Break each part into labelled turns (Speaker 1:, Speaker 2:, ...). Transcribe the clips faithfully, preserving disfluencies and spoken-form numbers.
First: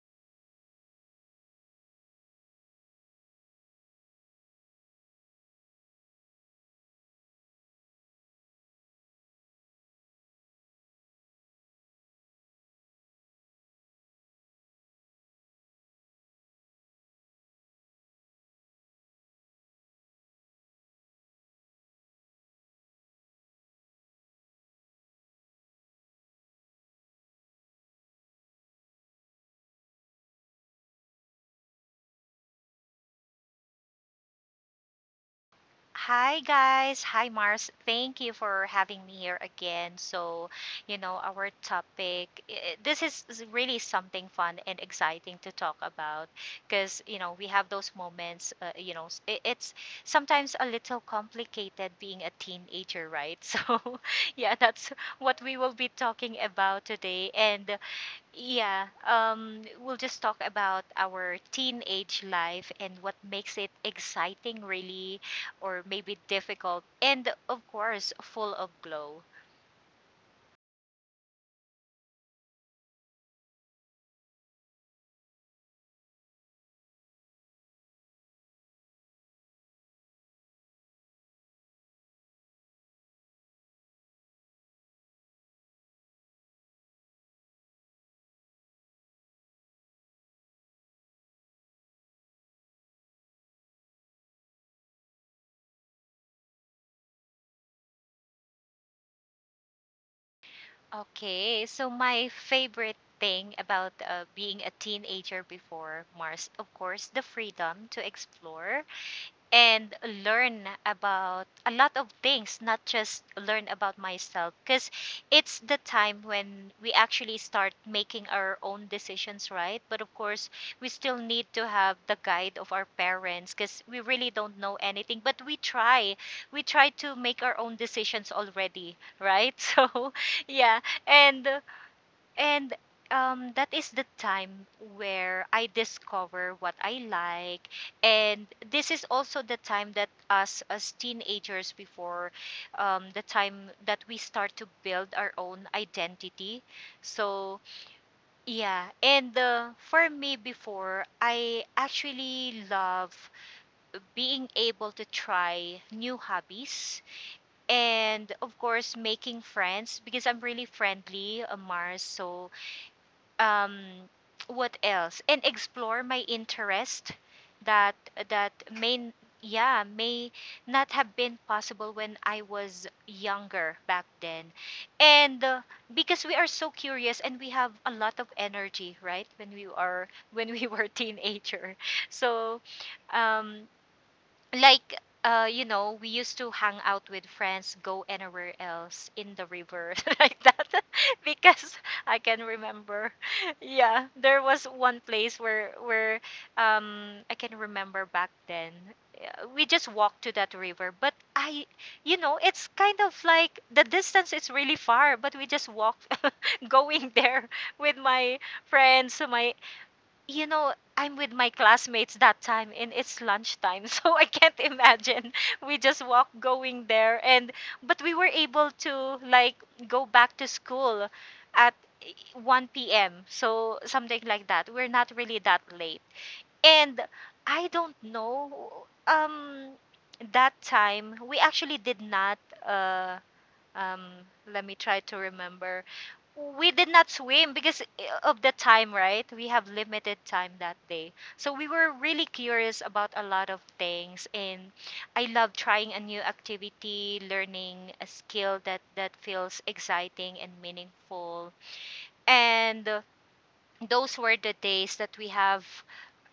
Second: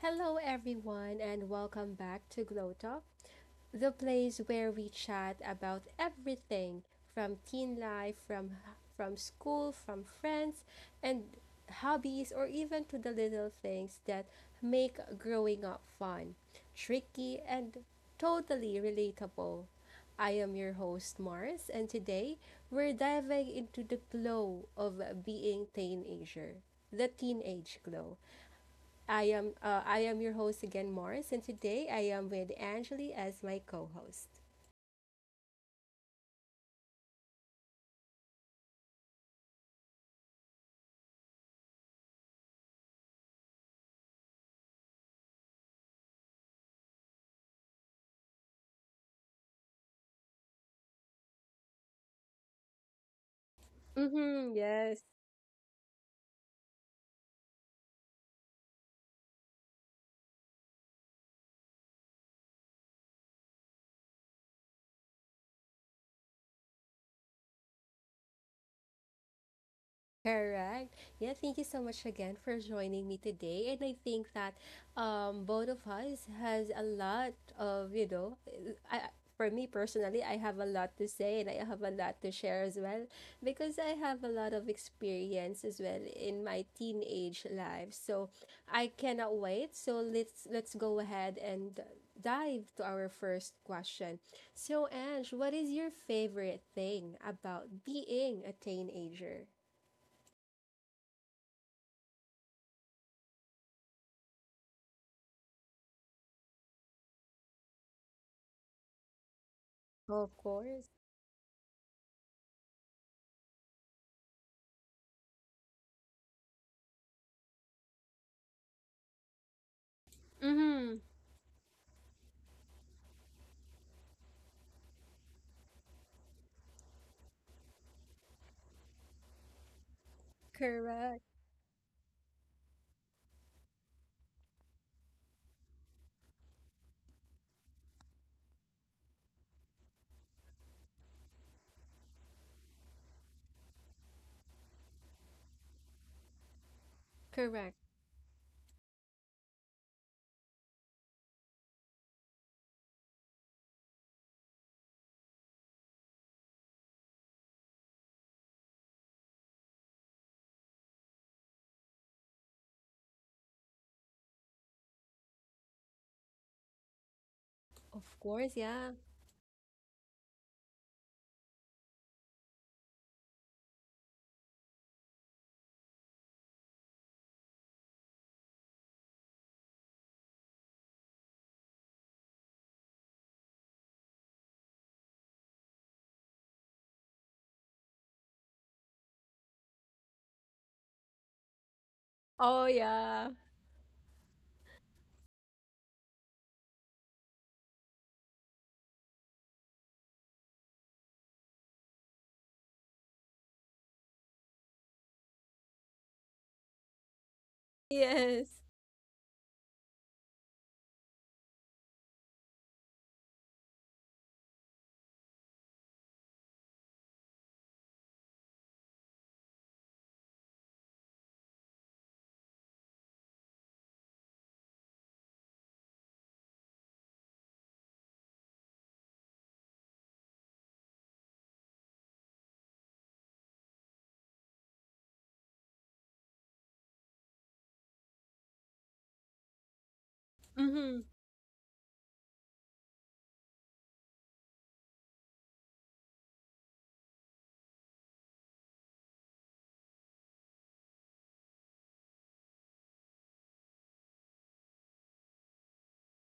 Speaker 1: Hello, everyone, and welcome back to Glow Talk, the place where we chat about everything from teen life, from from school, from friends, and hobbies, or even to the little things that make growing up fun, tricky, and totally relatable. I am your host, Mars, and today we're diving into the glow of being teenager, the teenage glow. I am uh, I am your host again, Morris, and today I am with Angeli as my co-host.
Speaker 2: Hi guys, hi Mars. Thank you for having me here again. So, you know, our topic i- this is is really something fun and exciting to talk about because, you know, we have those moments, uh, you know, s- i- it's sometimes a little complicated being a teenager, right? So, yeah,
Speaker 1: Mm-hmm,
Speaker 2: that's
Speaker 1: yes.
Speaker 2: what we will be talking about today. And yeah, um, we'll just talk about our teenage life and what makes it exciting, really, or maybe difficult, and of course, full of glow.
Speaker 1: Correct. Yeah, thank you so much again for joining me today. And I think that um both of us has a lot of, you know, I, I- for me personally, I have a lot to say and I have a lot to share as well because I have a lot of experience as well in my teenage life. So I cannot wait. So let's let's go ahead and dive to our first question. So Ange, what is your favorite thing about being a teenager?
Speaker 2: Okay, so my favorite thing about uh, being a teenager before Mars, of course, the freedom to explore and
Speaker 1: Of
Speaker 2: learn
Speaker 1: course.
Speaker 2: about a lot of things, not just learn about myself. Because it's the time when we actually start making our own decisions, right? But of course, we
Speaker 1: Mm-hmm.
Speaker 2: still need to have the guide of our parents because we really don't know anything. But we try, we try to make our own decisions already, right? So, yeah.
Speaker 1: Correct.
Speaker 2: And and um, that is the time where I discover what I like. And this is also the time that us as teenagers before, um, the time that we start to build our own identity. So,
Speaker 1: Correct.
Speaker 2: yeah. And uh, for me before, I actually love being able to try new hobbies and of course making friends because I'm really friendly, uh, Mars. So um what else, and explore my interest that
Speaker 1: Of
Speaker 2: that
Speaker 1: course, yeah.
Speaker 2: may yeah may not have been possible when I was younger back then, and uh, because we are so curious and we have a lot of energy, right, when we are when we were teenager. So um like uh you know, we used to hang out with friends, go anywhere else in the river like that. Because I can
Speaker 1: Oh,
Speaker 2: remember
Speaker 1: yeah.
Speaker 2: yeah, there was one place where where um I can remember back then, uh, we just walked to that river, but I you know, it's kind of like the distance is really far, but we just walked going there with my
Speaker 1: Yes.
Speaker 2: friends, my, you know, I'm with my classmates that time and it's lunchtime. So I can't imagine. We just walk going there. And but we were able to like go back to school at one p m. So something like that. We're not really that late. And I don't know, um that time we actually did not uh um let me try to remember, we did not swim because eh, of the time, right? We have limited time that
Speaker 1: Mm-hmm.
Speaker 2: day. So we were really curious about a lot of things, and I love trying a new activity, learning a skill that that feels exciting and meaningful. And those were the days that we have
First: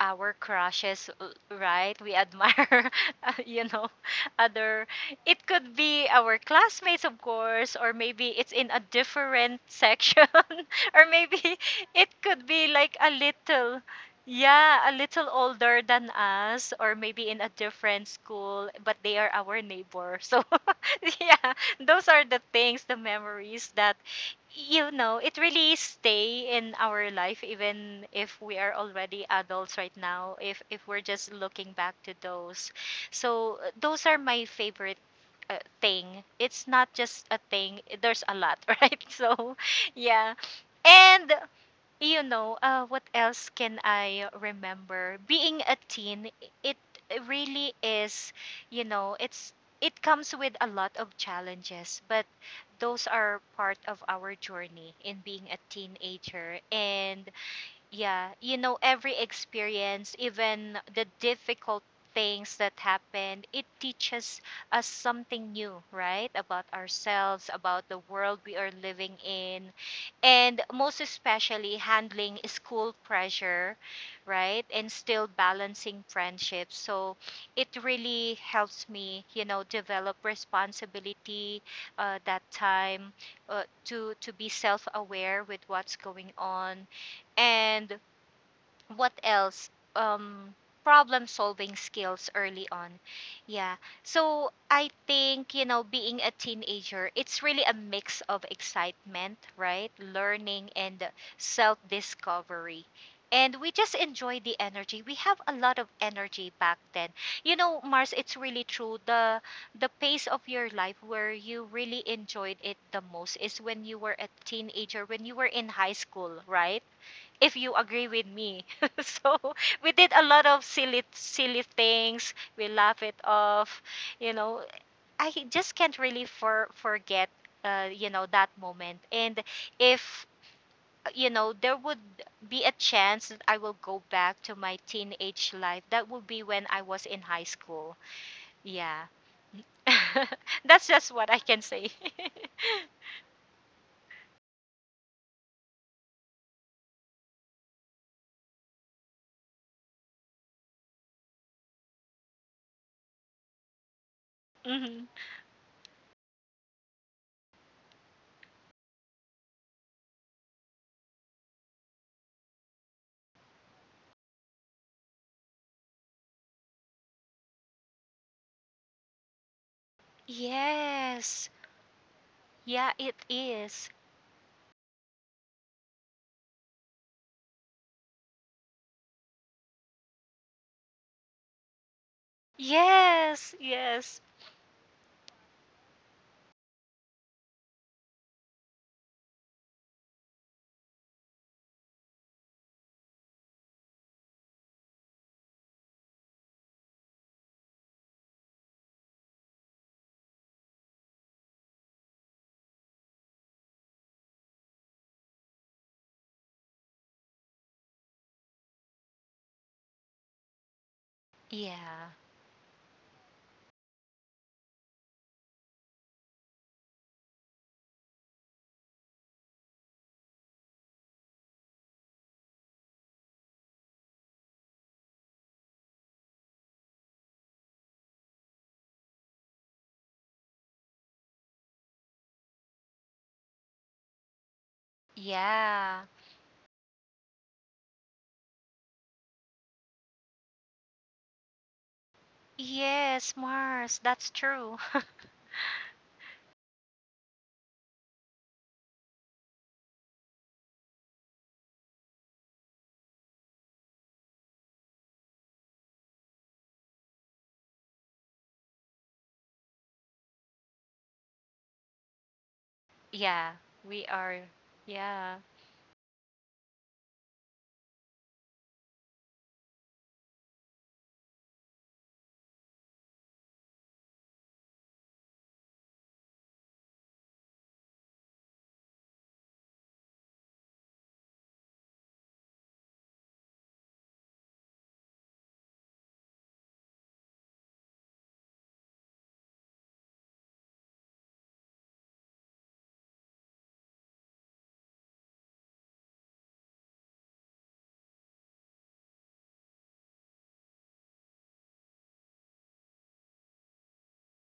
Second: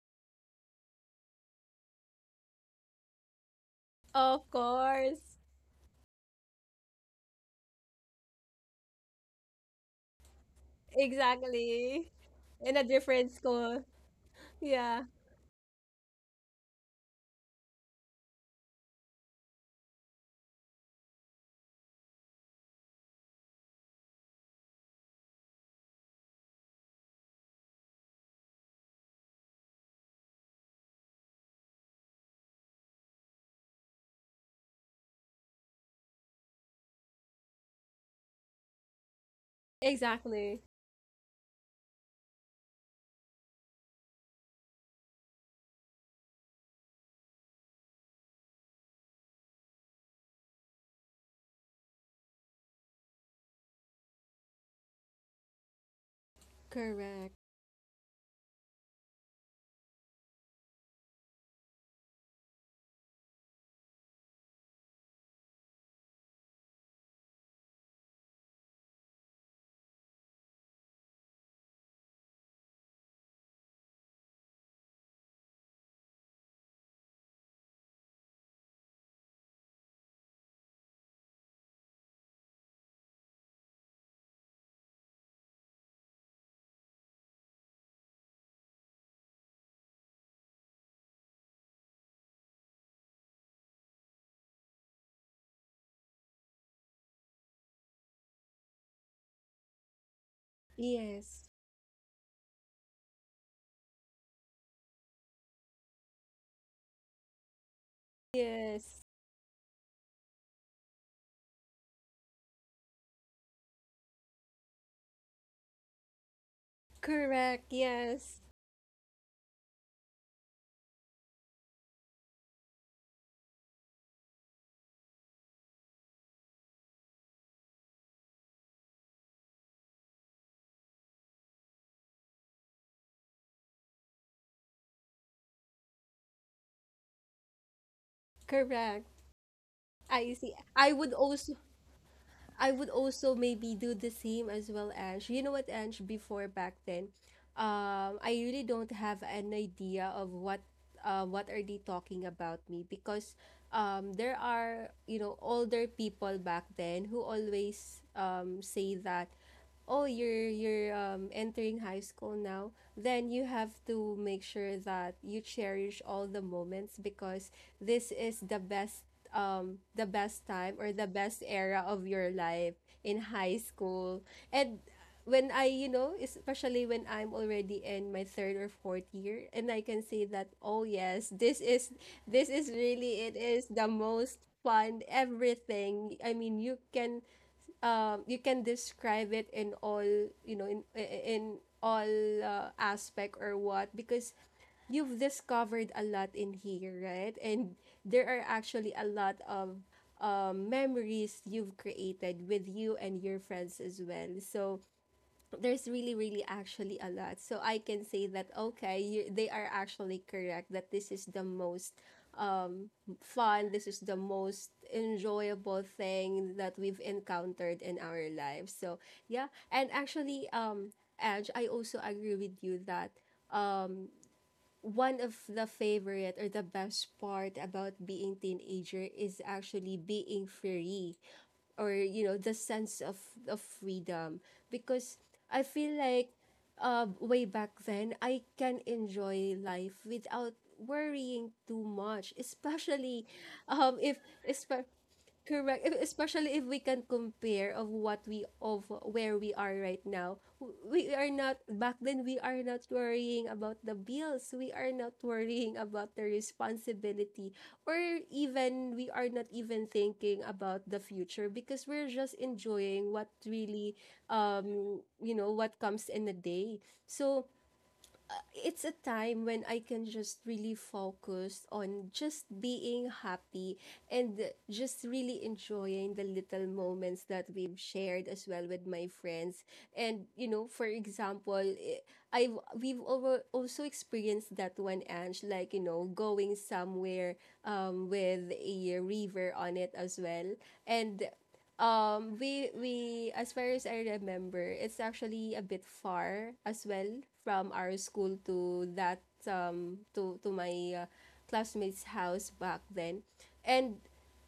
Speaker 2: our crushes, uh, right, we admire uh, you know,
Speaker 1: Of
Speaker 2: other,
Speaker 1: course.
Speaker 2: it could be our classmates of course, or maybe it's in a different section, or maybe
Speaker 1: Exactly.
Speaker 2: it could be
Speaker 1: In a
Speaker 2: like a
Speaker 1: different
Speaker 2: little,
Speaker 1: school.
Speaker 2: yeah a
Speaker 1: Yeah.
Speaker 2: little older than us, or maybe in a different school but they are our neighbor. So yeah, those are the things, the memories that, you know, it really stay in our life even if we are already adults right now, if if we're just looking back to those. So uh, those are my favorite uh, thing. It's not just a thing, there's a lot, right? So yeah.
Speaker 1: Exactly.
Speaker 2: And you know, uh, what else can I remember? Being a teen, it really is, you know, it's, it comes with a lot of challenges, but those are part of our journey in being a teenager. And
Speaker 1: Correct.
Speaker 2: yeah, you know, every experience, even the difficult things that happen, it teaches us something new, right? About ourselves, about the world we are living in, and most especially handling school pressure, right? And still balancing friendships. So it really helps me, you know, develop responsibility uh, that time, uh, to to be self-aware with what's going on. And what else? um problem solving skills early on. Yeah. So I think, you know, being a teenager, it's really a mix of excitement, right, learning and
Speaker 1: Yes.
Speaker 2: self discovery, and we just enjoy the energy. We have a lot of energy back then. You know, Mars, it's really true,
Speaker 1: Yes.
Speaker 2: the the pace of your life where you really enjoyed it the most is when you were a teenager, when you were in high school, right, if
Speaker 1: Correct.
Speaker 2: you agree with
Speaker 1: Yes.
Speaker 2: me. So we did a lot of silly silly things. We laugh it off. You know, I just can't really for forget uh, you know, that moment. And if, you know, there would be a chance that I will go back to my teenage life, that would be when I was in high school. Yeah.
Speaker 1: Correct. I see.
Speaker 2: That's
Speaker 1: I would
Speaker 2: just what I
Speaker 1: also
Speaker 2: can say.
Speaker 1: I would also maybe do the same as well, Ange. You know what, Ange, before back then? um, I really don't have an idea of what uh, what are they talking about me because um, there are,
Speaker 2: hmm
Speaker 1: you know, older people back then who always, um, say that, oh, you're you're um, entering high school now, then you have to make sure that you cherish all the moments because this is the best, um the best time or the best
Speaker 2: Yes.
Speaker 1: era of your life
Speaker 2: Yeah, it
Speaker 1: in high
Speaker 2: is.
Speaker 1: school. And when I, you know, especially when I'm already in my third or fourth year, and I can say that, oh yes, this is this is really, it
Speaker 2: Yes,
Speaker 1: is the
Speaker 2: yes.
Speaker 1: most fun everything. I mean, you can, um you can describe it in all, you know, in in all uh, aspect or what, because you've discovered a lot in here, right? And there are actually a lot of um, memories you've created with you and your friends as well. So there's really really actually a lot, so I can say that, okay, you, they are actually correct that this is the most,
Speaker 2: Yeah.
Speaker 1: um fun, this is the most enjoyable thing that we've encountered in our lives. So yeah, and actually, um edge I also agree with you that um one of the favorite or the best part about being teenager is actually being free, or, you know, the sense of of freedom, because I feel
Speaker 2: Yeah.
Speaker 1: like uh, way back then I can enjoy life without worrying too much, especially
Speaker 2: Yes,
Speaker 1: um
Speaker 2: Mars,
Speaker 1: if,
Speaker 2: that's true.
Speaker 1: correct. If- Especially if we can compare of what we, of where we are right now. W- We are not, back then we are not worrying about the bills. We are not worrying about the responsibility, or even we are not even thinking about the future, because we're just enjoying what
Speaker 2: yeah,
Speaker 1: really,
Speaker 2: we are.
Speaker 1: um
Speaker 2: Yeah.
Speaker 1: you know, what comes in a day. So uh, it's a time when I can just really focus on just being happy and just really enjoying the little moments that we've shared as well with my friends. And you know, for example, eh, I've we've over also experienced that one, Ange, like you know, going somewhere um with a river on it as well. And um, we we as far as I remember, it's actually a bit far as well from our school to that, um to to my uh, classmates' house back then, and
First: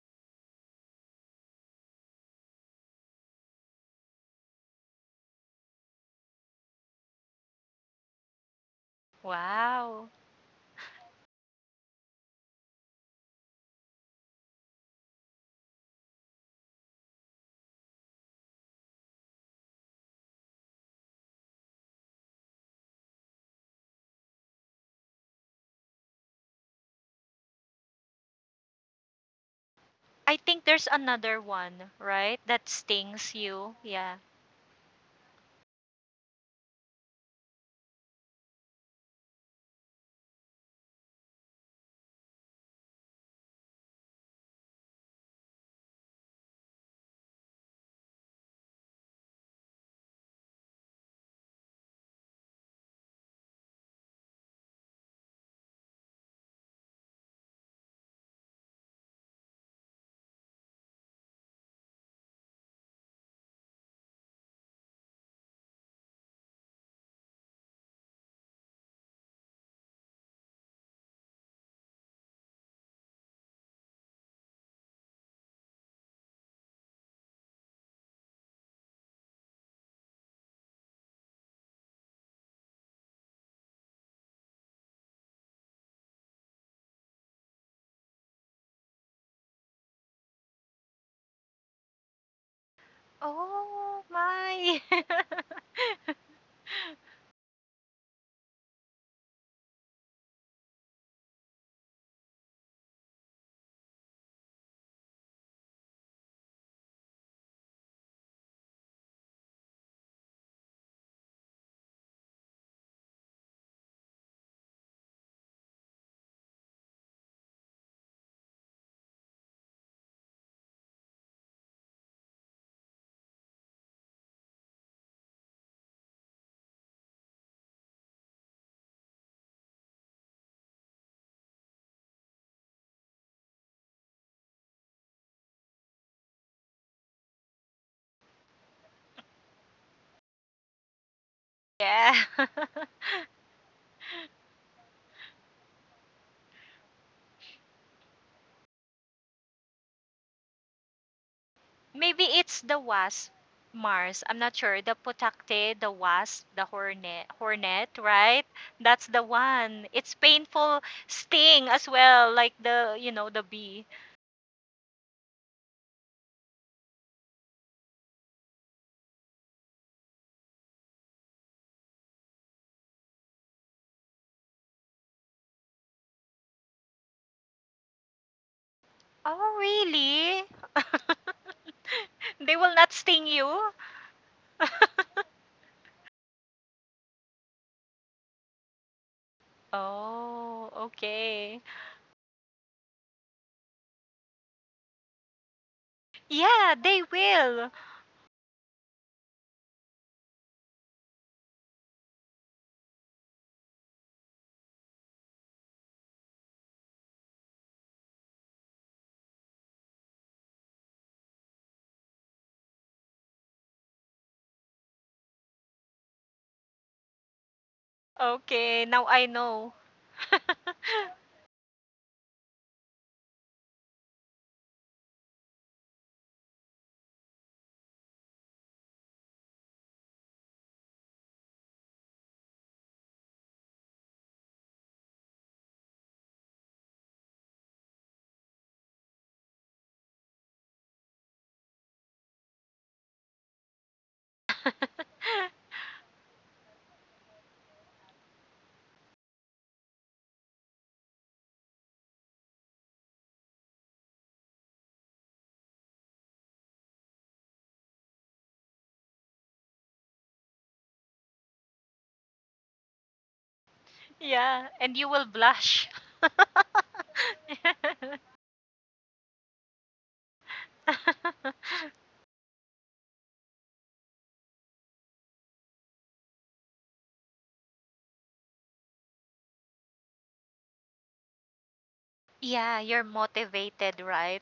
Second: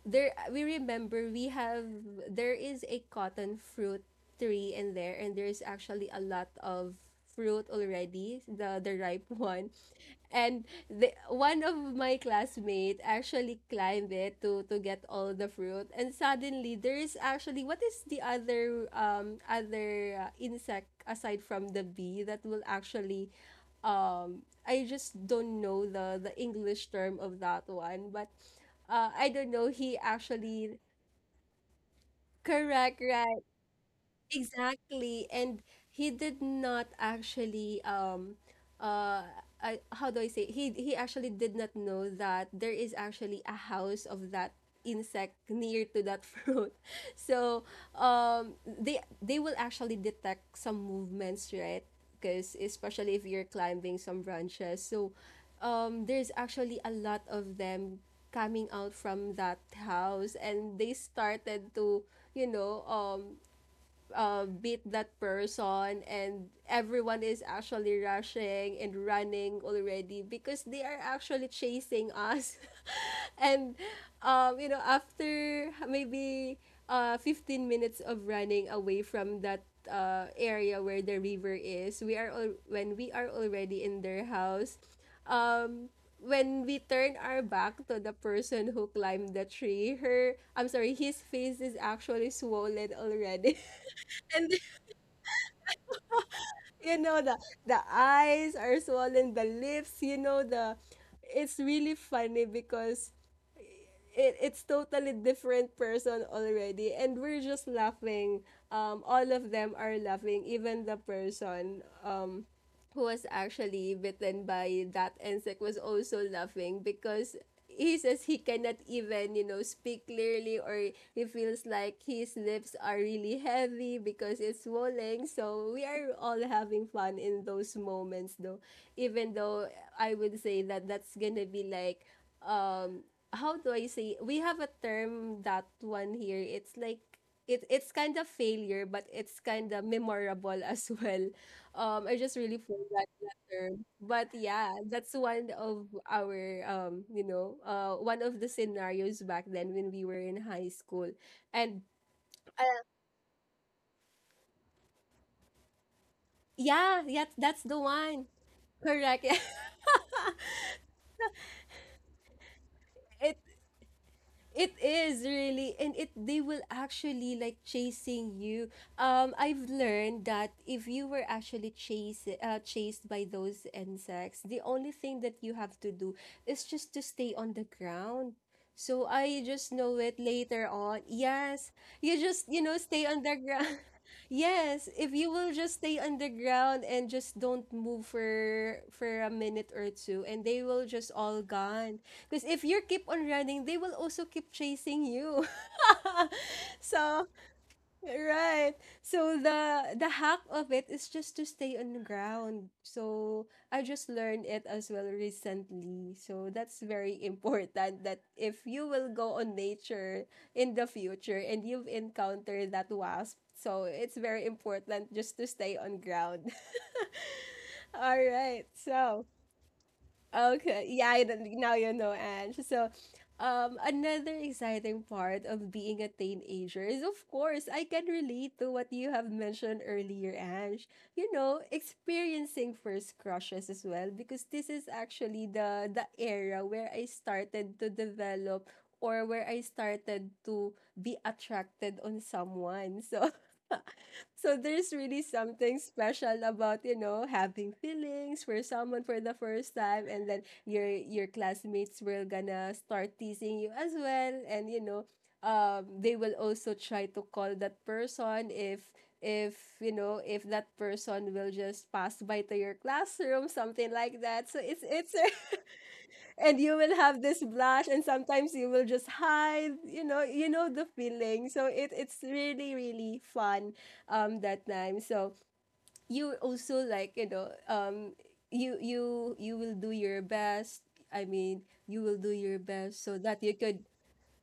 Speaker 1: there we remember we have, there is a cotton fruit tree in there, and there's actually a lot of fruit already, the the ripe one,
Speaker 2: Wow.
Speaker 1: and the, one of my classmate actually climbed it to to get all the fruit. And suddenly there is actually, what is the other, um other uh, insect aside from the bee that will actually, um I just don't know the the English term of that one, but uh I don't know, he
Speaker 2: I think
Speaker 1: actually,
Speaker 2: there's another one, right? That
Speaker 1: correct,
Speaker 2: stings
Speaker 1: right.
Speaker 2: you. Yeah.
Speaker 1: Exactly. And he did not actually, um uh I, how do I say, he he actually did not know that there is actually a house of that insect near to that fruit. So um they they will actually detect some movements, right? Because especially if you're climbing some branches. So um there's actually a lot of them coming out from that house, and they started to, you know, um uh, beat that person, and everyone is actually rushing and running already because they are actually chasing us and um, you know, after maybe uh, fifteen minutes of running away from that uh, area where the river is, we are al- when we are already in their house, um when we turn our back to the person who climbed the tree, her, I'm sorry, his face is actually swollen already.
Speaker 2: Oh
Speaker 1: And,
Speaker 2: my.
Speaker 1: you know, the the eyes are swollen, the lips, you know, the, it's really funny because it, it's totally different person already, and we're just laughing, um all of them are laughing, even the person um who was actually bitten by that insect was also laughing because he says he cannot even, you know, speak clearly, or he feels like his lips are really heavy because it's swollen. So we are all having fun in those moments, though, even though I would say that that's gonna be like, um how do I say, we have a term that one here. It's like it it's kind of failure, but it's kind of memorable as well. Um,
Speaker 2: yeah.
Speaker 1: I just really forgot that term, but yeah, that's one of our, um, you know, uh, one of the scenarios back then when we were in high school, and
Speaker 2: Maybe it's the
Speaker 1: uh,
Speaker 2: wasp, Mars. I'm not sure. The potakte, the wasp, the
Speaker 1: yeah,
Speaker 2: hornet,
Speaker 1: yeah, that's the
Speaker 2: hornet,
Speaker 1: one.
Speaker 2: right? That's the
Speaker 1: Correct. Yeah.
Speaker 2: one. It's painful sting as well, like the, you know,
Speaker 1: It
Speaker 2: the bee.
Speaker 1: It is really, and it they will actually like chasing you. Um, I've learned that if you were actually chased, uh, chased by those insects, the only thing that you have to do is just to stay on the ground. So I
Speaker 2: Oh,
Speaker 1: just know it
Speaker 2: really?
Speaker 1: later on. Yes, you just,
Speaker 2: They
Speaker 1: you
Speaker 2: will
Speaker 1: know,
Speaker 2: not
Speaker 1: stay on
Speaker 2: sting
Speaker 1: the ground.
Speaker 2: you?
Speaker 1: Yes, if you will just stay underground and just don't move for for a minute or two, and they
Speaker 2: Oh,
Speaker 1: will just all
Speaker 2: okay.
Speaker 1: gone. Because if you keep on running, they will also keep chasing you.
Speaker 2: Yeah, they
Speaker 1: So,
Speaker 2: will.
Speaker 1: right. So the the hack of it is just to stay on the ground. So I just learned it as well recently. So that's very important that if you will go on nature in the future and you've encountered that wasp, so it's very important just to stay on ground. All right.
Speaker 2: Okay, now
Speaker 1: So
Speaker 2: I know.
Speaker 1: okay, yeah, I don't, now you know, Ange. So, um, another exciting part of being a teenager is, of course, I can relate to what you have mentioned earlier, Ange. You know, experiencing first crushes as well, because this is actually the the era where I started to develop or where I started to be attracted on someone. So. So there's really something special about, you know, having feelings for someone for the first time, and then your your classmates will gonna start teasing you as well, and you know, um they will also try to call that person, if if you know, if that person will just pass by to your classroom, something like that. So
Speaker 2: Yeah,
Speaker 1: it's
Speaker 2: and you
Speaker 1: it's
Speaker 2: will blush.
Speaker 1: and you will have this blush, and sometimes you will just hide, you know, you know the feeling. So it, it's really really fun, um that time. So you also like, you know, um you you you will do your best, I mean, you will do your
Speaker 2: Yeah,
Speaker 1: best
Speaker 2: you're
Speaker 1: so that you could,
Speaker 2: motivated, right?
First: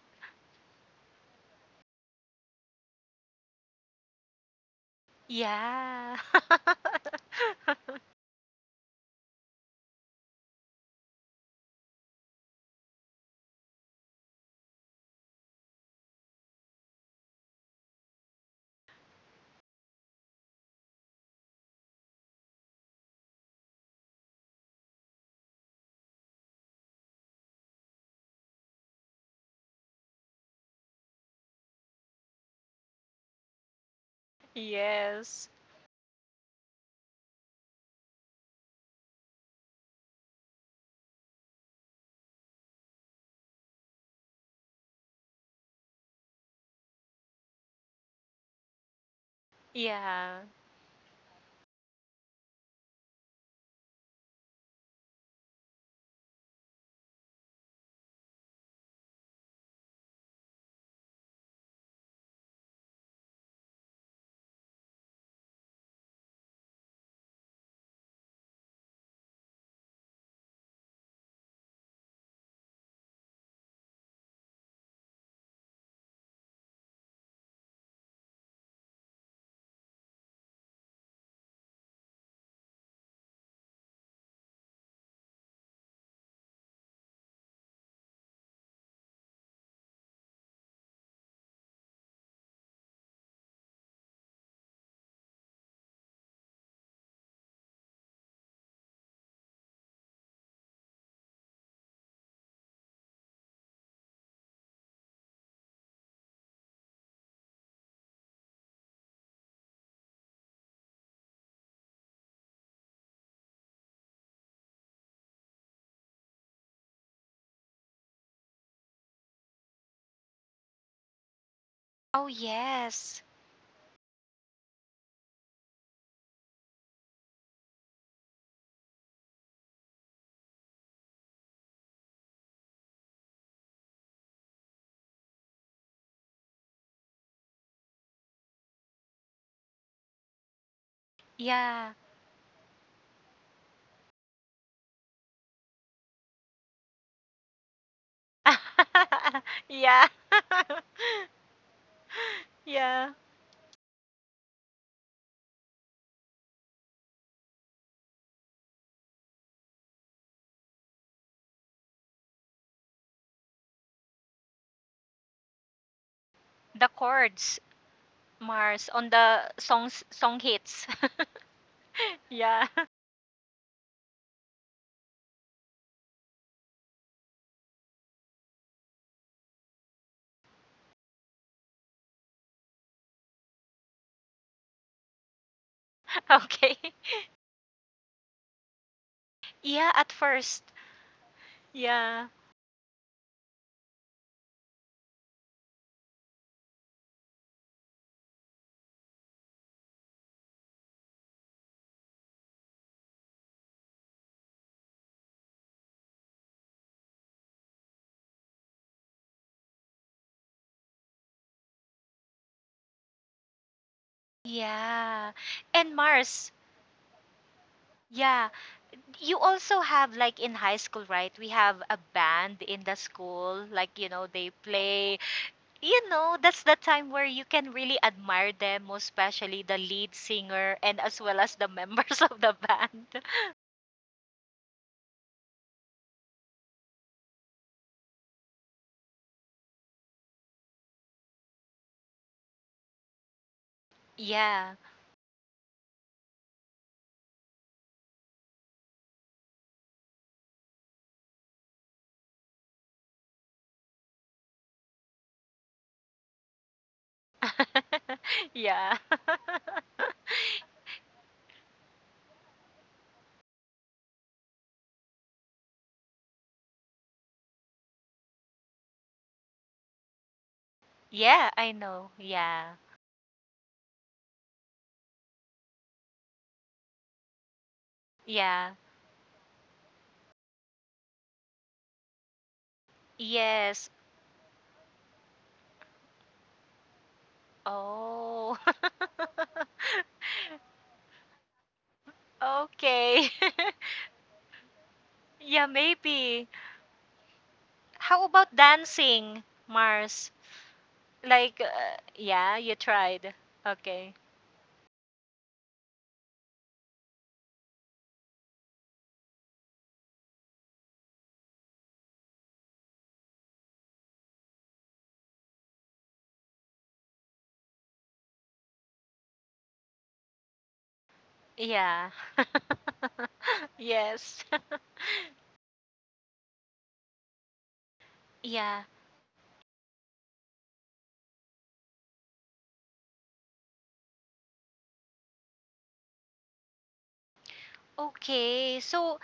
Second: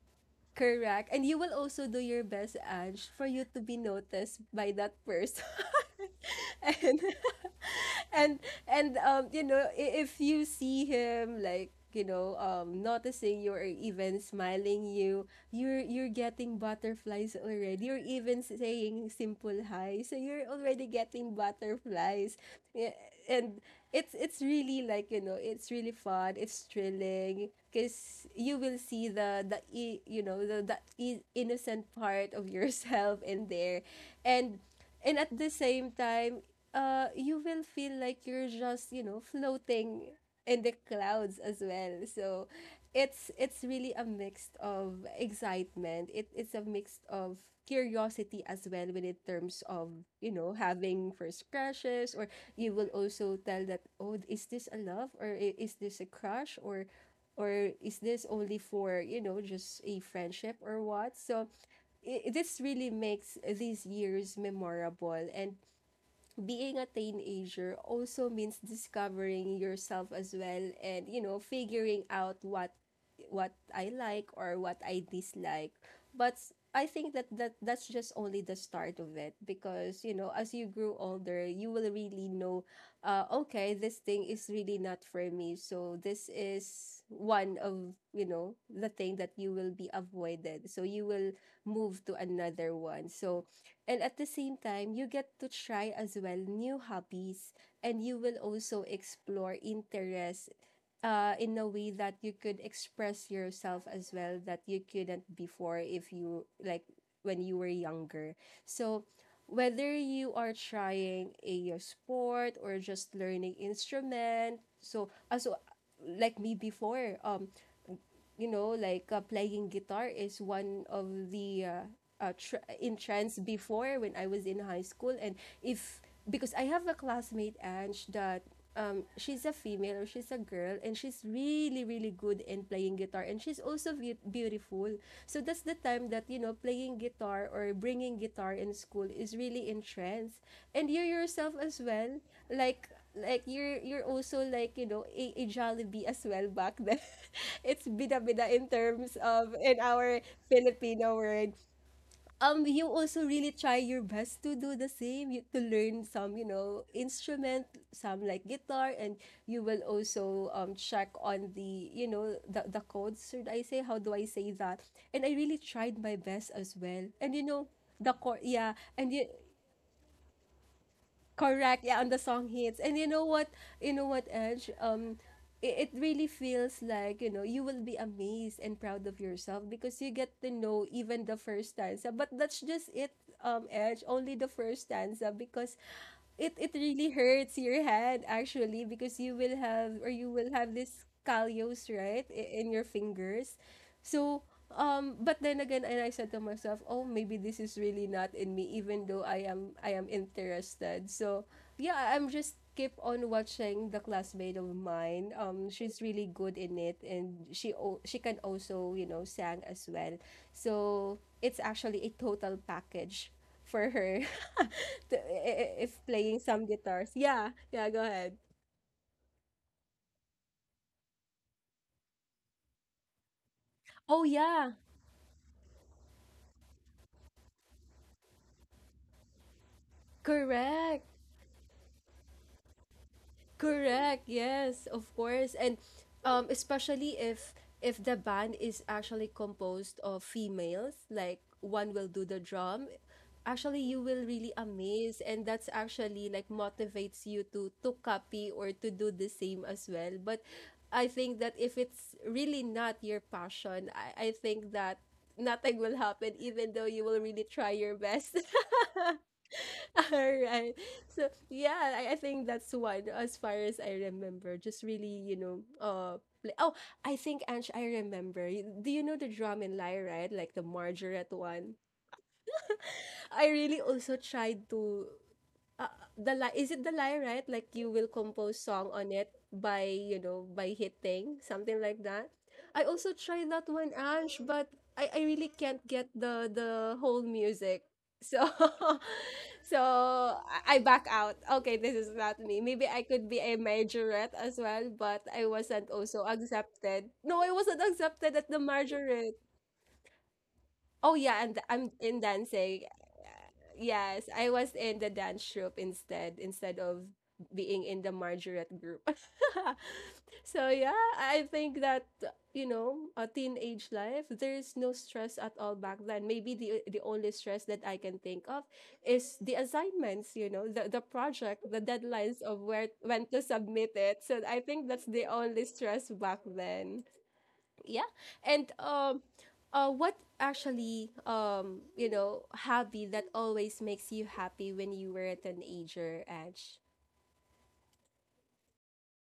Speaker 1: correct, and you will also do your best, Ange, for you to be noticed by that person.
Speaker 2: Yeah.
Speaker 1: and and and um you know, I- if you see him, like, you know, um noticing you or even smiling you, you're you're getting butterflies already, you're even saying simple hi, so you're already getting butterflies. Yeah, and it's it's really, like, you know, it's really fun, it's thrilling, because you will see the, the i- you know, the, the i- innocent part of yourself in there. and and at
Speaker 2: Yes.
Speaker 1: the same time, uh you will feel like you're just, you know, floating in the clouds as well. So it's it's really a mix of excitement, it, it's a mix of curiosity as well when in terms of, you
Speaker 2: Yeah.
Speaker 1: know, having first crushes, or you will also tell that, oh, is this a love, or i- is this a crush, or or is this only for, you know, just a friendship, or what? So I, this really makes these years memorable. And being a teenager also means discovering yourself as well, and you know, figuring out what what I like or what I dislike. But I think that, that that's just only the start of it because you know as you grew older you will really know. Uh, okay this thing is really not for me, so this is one of you know the thing that you will be avoided, so you will move to another one. So, and at the same time, you get to try as well new hobbies, and you will also explore interests uh, in a way that you could express yourself as well that you couldn't before, if you like, when you were younger. So whether you are trying a sport or just learning instrument, so also like me before, um you know, like uh, playing guitar is one of the uh,
Speaker 2: Oh,
Speaker 1: uh, tr- in
Speaker 2: yes.
Speaker 1: trends before when I was in high school. And if, because I have a classmate, Ange, that um, she's a female or she's a girl, and she's really, really good in playing guitar, and she's also be- beautiful. So that's the time that you know playing guitar or bringing guitar in school is really in trends. And you yourself as
Speaker 2: Yeah.
Speaker 1: well, like like you're you're also like you know a, a Jollibee as well back then. It's bida-bida in terms of in
Speaker 2: Yeah.
Speaker 1: our Filipino word. Um, you
Speaker 2: Yeah.
Speaker 1: also really try your best to do the same. You, to learn some you know instrument, some like guitar, and you will also um check on the you know the the codes. Should I say, how do I say that? And I really tried my best as
Speaker 2: The
Speaker 1: well. And you
Speaker 2: chords,
Speaker 1: know the chord, yeah,
Speaker 2: Mars, on
Speaker 1: and you
Speaker 2: the songs song hits.
Speaker 1: correct. Yeah, on the song
Speaker 2: Yeah.
Speaker 1: hits. And you know what? You know what, Edge? Um, it, it really feels like, you know, you will be amazed and proud of yourself because you get to know even the first stanza. But that's just it, um, Edge, only the first stanza because it, it
Speaker 2: Okay.
Speaker 1: really hurts your head actually, because you will
Speaker 2: Yeah,
Speaker 1: have, or
Speaker 2: at
Speaker 1: you will
Speaker 2: first.
Speaker 1: have this callus, right,
Speaker 2: Yeah.
Speaker 1: i- in your fingers. So, um, but then again, and I said to myself, oh, maybe this is really not in me, even though I am I am interested. So, yeah, I'm just keep on watching the classmate of mine. Um, she's really good in it, and she o- she can also you know sang as well. So it's actually a total package for her. To,
Speaker 2: Yeah.
Speaker 1: i- i- if
Speaker 2: And
Speaker 1: playing
Speaker 2: Mars,
Speaker 1: some guitars, yeah, yeah, go ahead.
Speaker 2: yeah. You also have like in high school, right? We have a band in the school. Like, you
Speaker 1: Oh
Speaker 2: know, they
Speaker 1: yeah,
Speaker 2: play. You know, that's the time where you can really admire them, most especially the lead singer and
Speaker 1: correct.
Speaker 2: as well as the members of the band.
Speaker 1: Correct. Yes, of course. And um especially if if the band is actually composed of females, like one will do the drum, actually you will really
Speaker 2: Yeah.
Speaker 1: amaze, and that's actually like motivates you to to copy or to do the same as well. But I think that if it's really not your passion, I, I think that nothing will happen even though you will really try your best.
Speaker 2: Yeah.
Speaker 1: All right. So yeah, I, I think that's one as far as I remember. Just really, you know, uh play. Oh, I think Ange, I remember. Y- Do you know the drum and lie, right? Like the Margaret
Speaker 2: Yeah, I
Speaker 1: one.
Speaker 2: know. Yeah.
Speaker 1: I really also tried to uh, the lie, is it the lie, right? Like you will compose
Speaker 2: Yeah.
Speaker 1: song on it by, you know, by hitting something like that. I also tried that
Speaker 2: Yes.
Speaker 1: one, Ange, but I, I really can't get the the whole music. So
Speaker 2: Oh.
Speaker 1: so I I back out. Okay, this is not me. Maybe I
Speaker 2: Okay.
Speaker 1: could be a majorette as well, but I
Speaker 2: Yeah,
Speaker 1: wasn't also
Speaker 2: maybe.
Speaker 1: accepted. No, I wasn't
Speaker 2: How
Speaker 1: accepted at
Speaker 2: about
Speaker 1: the majorette.
Speaker 2: dancing, Mars?
Speaker 1: Oh yeah,
Speaker 2: Like,
Speaker 1: and I'm
Speaker 2: uh,
Speaker 1: in
Speaker 2: yeah, you
Speaker 1: dancing.
Speaker 2: tried. Okay.
Speaker 1: Yes, I was in the dance troupe instead instead of being in the Margaret group. So yeah, I think that, you know, a teenage life, there's no stress at all back then. Maybe the the only stress that I can think of is the assignments, you know, the the project, the
Speaker 2: Yeah.
Speaker 1: deadlines of where when to submit it.
Speaker 2: Yes.
Speaker 1: So I think that's the only stress back then. Yeah, and
Speaker 2: Yeah.
Speaker 1: um uh what actually um you know hobby that always makes you happy when you were a teenager, Ange?
Speaker 2: Okay. So,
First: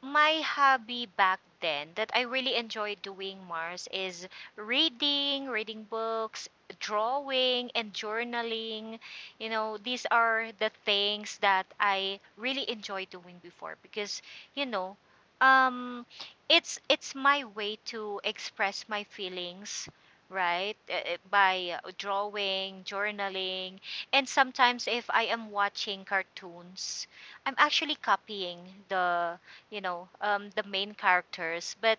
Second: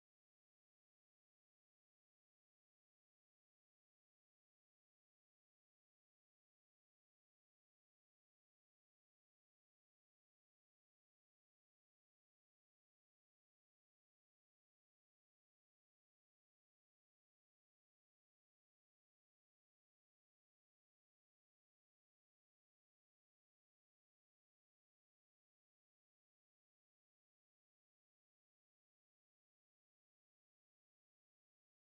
Speaker 2: my hobby back then that I really enjoy doing, Mars, is reading, reading books, drawing, and journaling. You know, these are the things that I really enjoy doing before because, you know, um, it's it's my way to express my feelings, right? Uh, uh, By uh, drawing, journaling, and sometimes if I am watching cartoons, I'm actually copying the, you know, um, the main characters, but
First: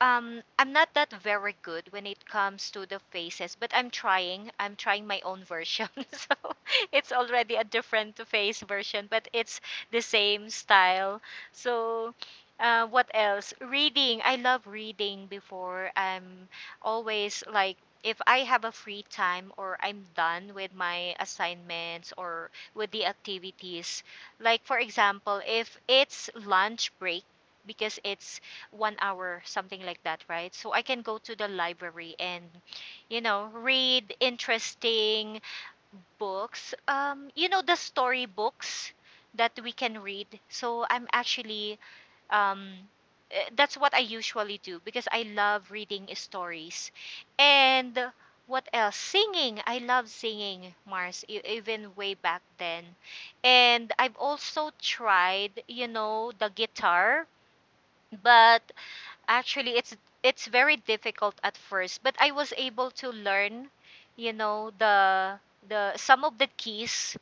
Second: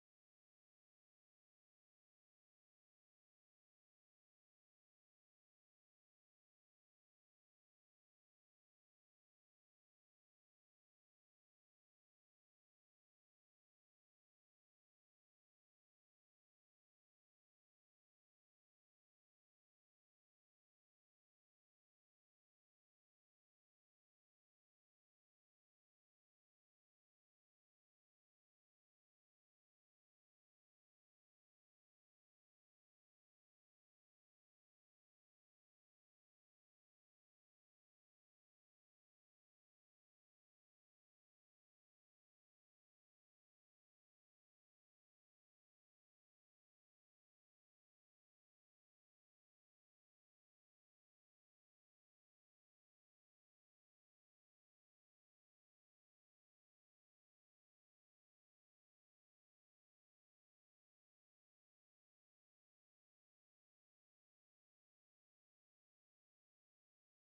Speaker 2: um I'm not that very good when it comes to the faces, but I'm trying. I'm trying my own version. So it's already a different face version, but it's the same style. So uh, what else? Reading. I love reading before. I'm always like, if I have a free time or I'm done with my assignments or with the activities, like for example, if it's lunch break because it's one hour, something like that, right? So I can go to the library and, you know, read interesting books. Um, you know, the story books that we can read. So I'm actually, um, eh, that's what I usually do because I love reading stories. And what else? Singing. I love singing, Mars, e- even way back then. And I've also tried, you know, the guitar, but actually it's it's very difficult at first, but I was able to learn, you know, the the some of the keys,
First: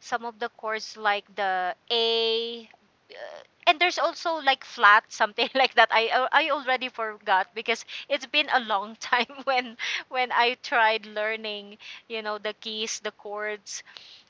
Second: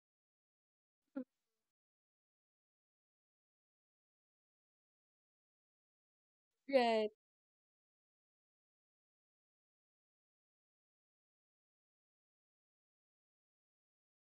Speaker 2: some of the chords, like the A, uh, and there's also like flat something like that. i al- I already
Speaker 1: Right.
Speaker 2: forgot because it's been a long time when when I tried learning, you know, the keys, the chords.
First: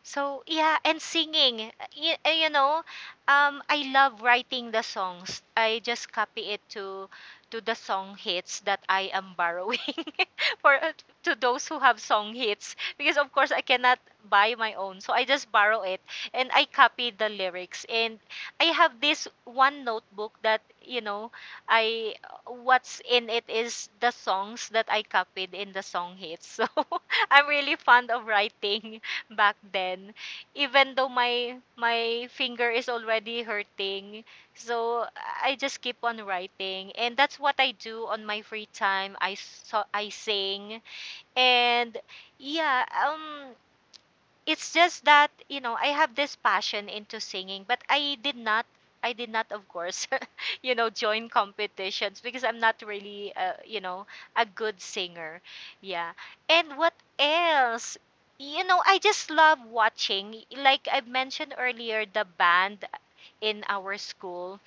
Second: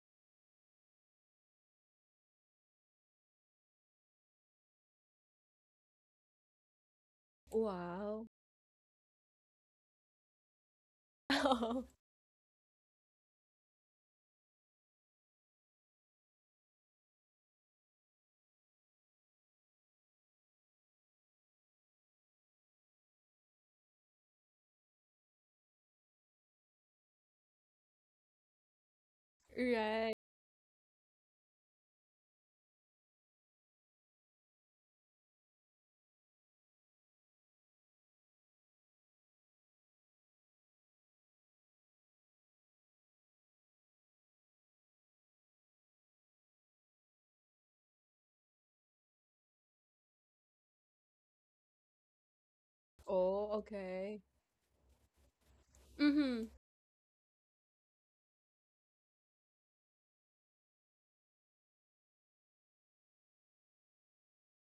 Speaker 2: So yeah. And singing, you, you know, um I love writing the songs. I just copy it to to the song
Speaker 1: Wow.
Speaker 2: hits that I am borrowing for, to those who
Speaker 1: Oh,
Speaker 2: have song hits, because of course I cannot buy my own, so I just borrow it and I copy the lyrics. And I have this one notebook that, you know, I, what's in it is the songs that I copied in the song hits. So I'm really fond of writing back then,
Speaker 1: right.
Speaker 2: even though my my finger is already hurting. So I just keep on writing, and that's what I do on my free time. I, so I sing. And yeah, um it's just that, you know, I have this passion into singing, but I did not, I did not of course, you know, join competitions because I'm not really
Speaker 1: Oh,
Speaker 2: uh, you know,
Speaker 1: okay.
Speaker 2: a good singer. Yeah.
Speaker 1: Mm-hmm.
Speaker 2: And what else? You know, I just love watching, like I mentioned earlier, the band in our school.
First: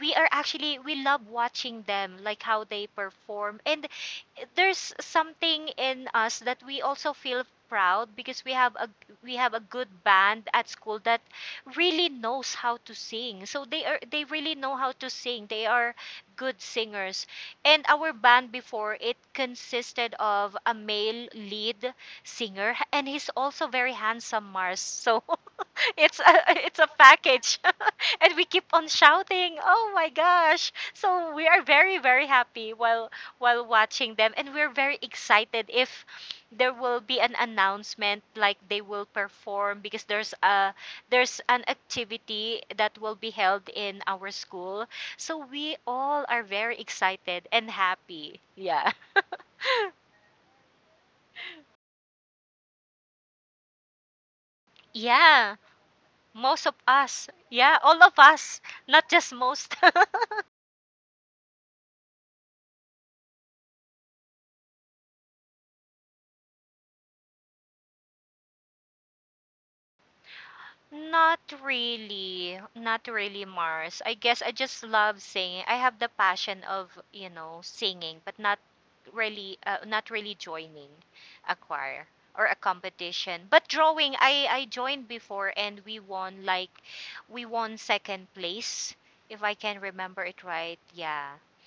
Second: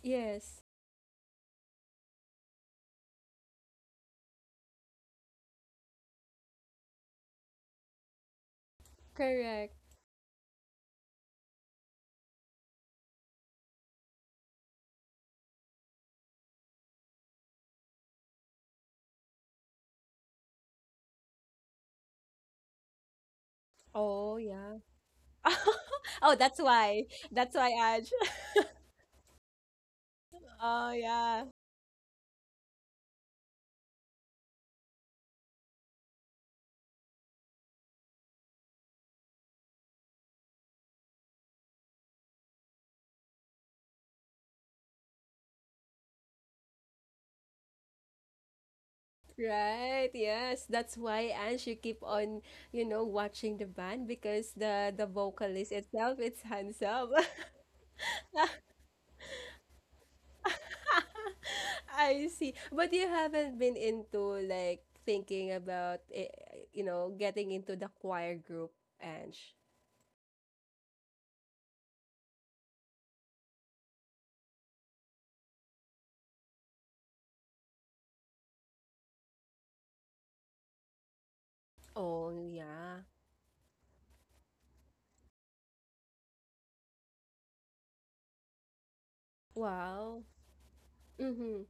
Speaker 2: we are
Speaker 1: Yes.
Speaker 2: actually we love watching them, like how they perform, and there's something in us that we also feel proud because we have a we have a
Speaker 1: Correct.
Speaker 2: good band at school that really knows how to sing. So they are they really know how to sing. They are good singers. And our band before, it consisted of a male lead singer, and he's also very
Speaker 1: Oh
Speaker 2: handsome,
Speaker 1: yeah.
Speaker 2: Mars. So it's a
Speaker 1: Oh, that's
Speaker 2: it's a
Speaker 1: why, that's
Speaker 2: package.
Speaker 1: why, Ange.
Speaker 2: And we keep on shouting, "Oh my gosh!"
Speaker 1: Oh
Speaker 2: So
Speaker 1: yeah.
Speaker 2: we are very, very happy while while watching them, and we're very excited if there will be an announcement like they will perform because there's a there's an activity that will be held in our school. So we all are very excited and happy, yeah.
Speaker 1: Right, yes. That's why, Ange, you keep on, you know, watching the band, because the the
Speaker 2: Yeah,
Speaker 1: vocalist itself, it's
Speaker 2: most of
Speaker 1: handsome.
Speaker 2: us. Yeah, all of us, not just most.
Speaker 1: I see. But you haven't been into like thinking about eh, you know, getting into the choir group, Ange.
Speaker 2: Not really. Not really, Mars. I guess I just love singing. I have the passion of, you know, singing, but not really uh, not really joining a choir
Speaker 1: Oh
Speaker 2: or a
Speaker 1: yeah.
Speaker 2: competition. But drawing, I I joined before, and we won, like, we won second place, if I can
Speaker 1: Wow.
Speaker 2: remember it right. Yeah.
Speaker 1: Mm-hmm.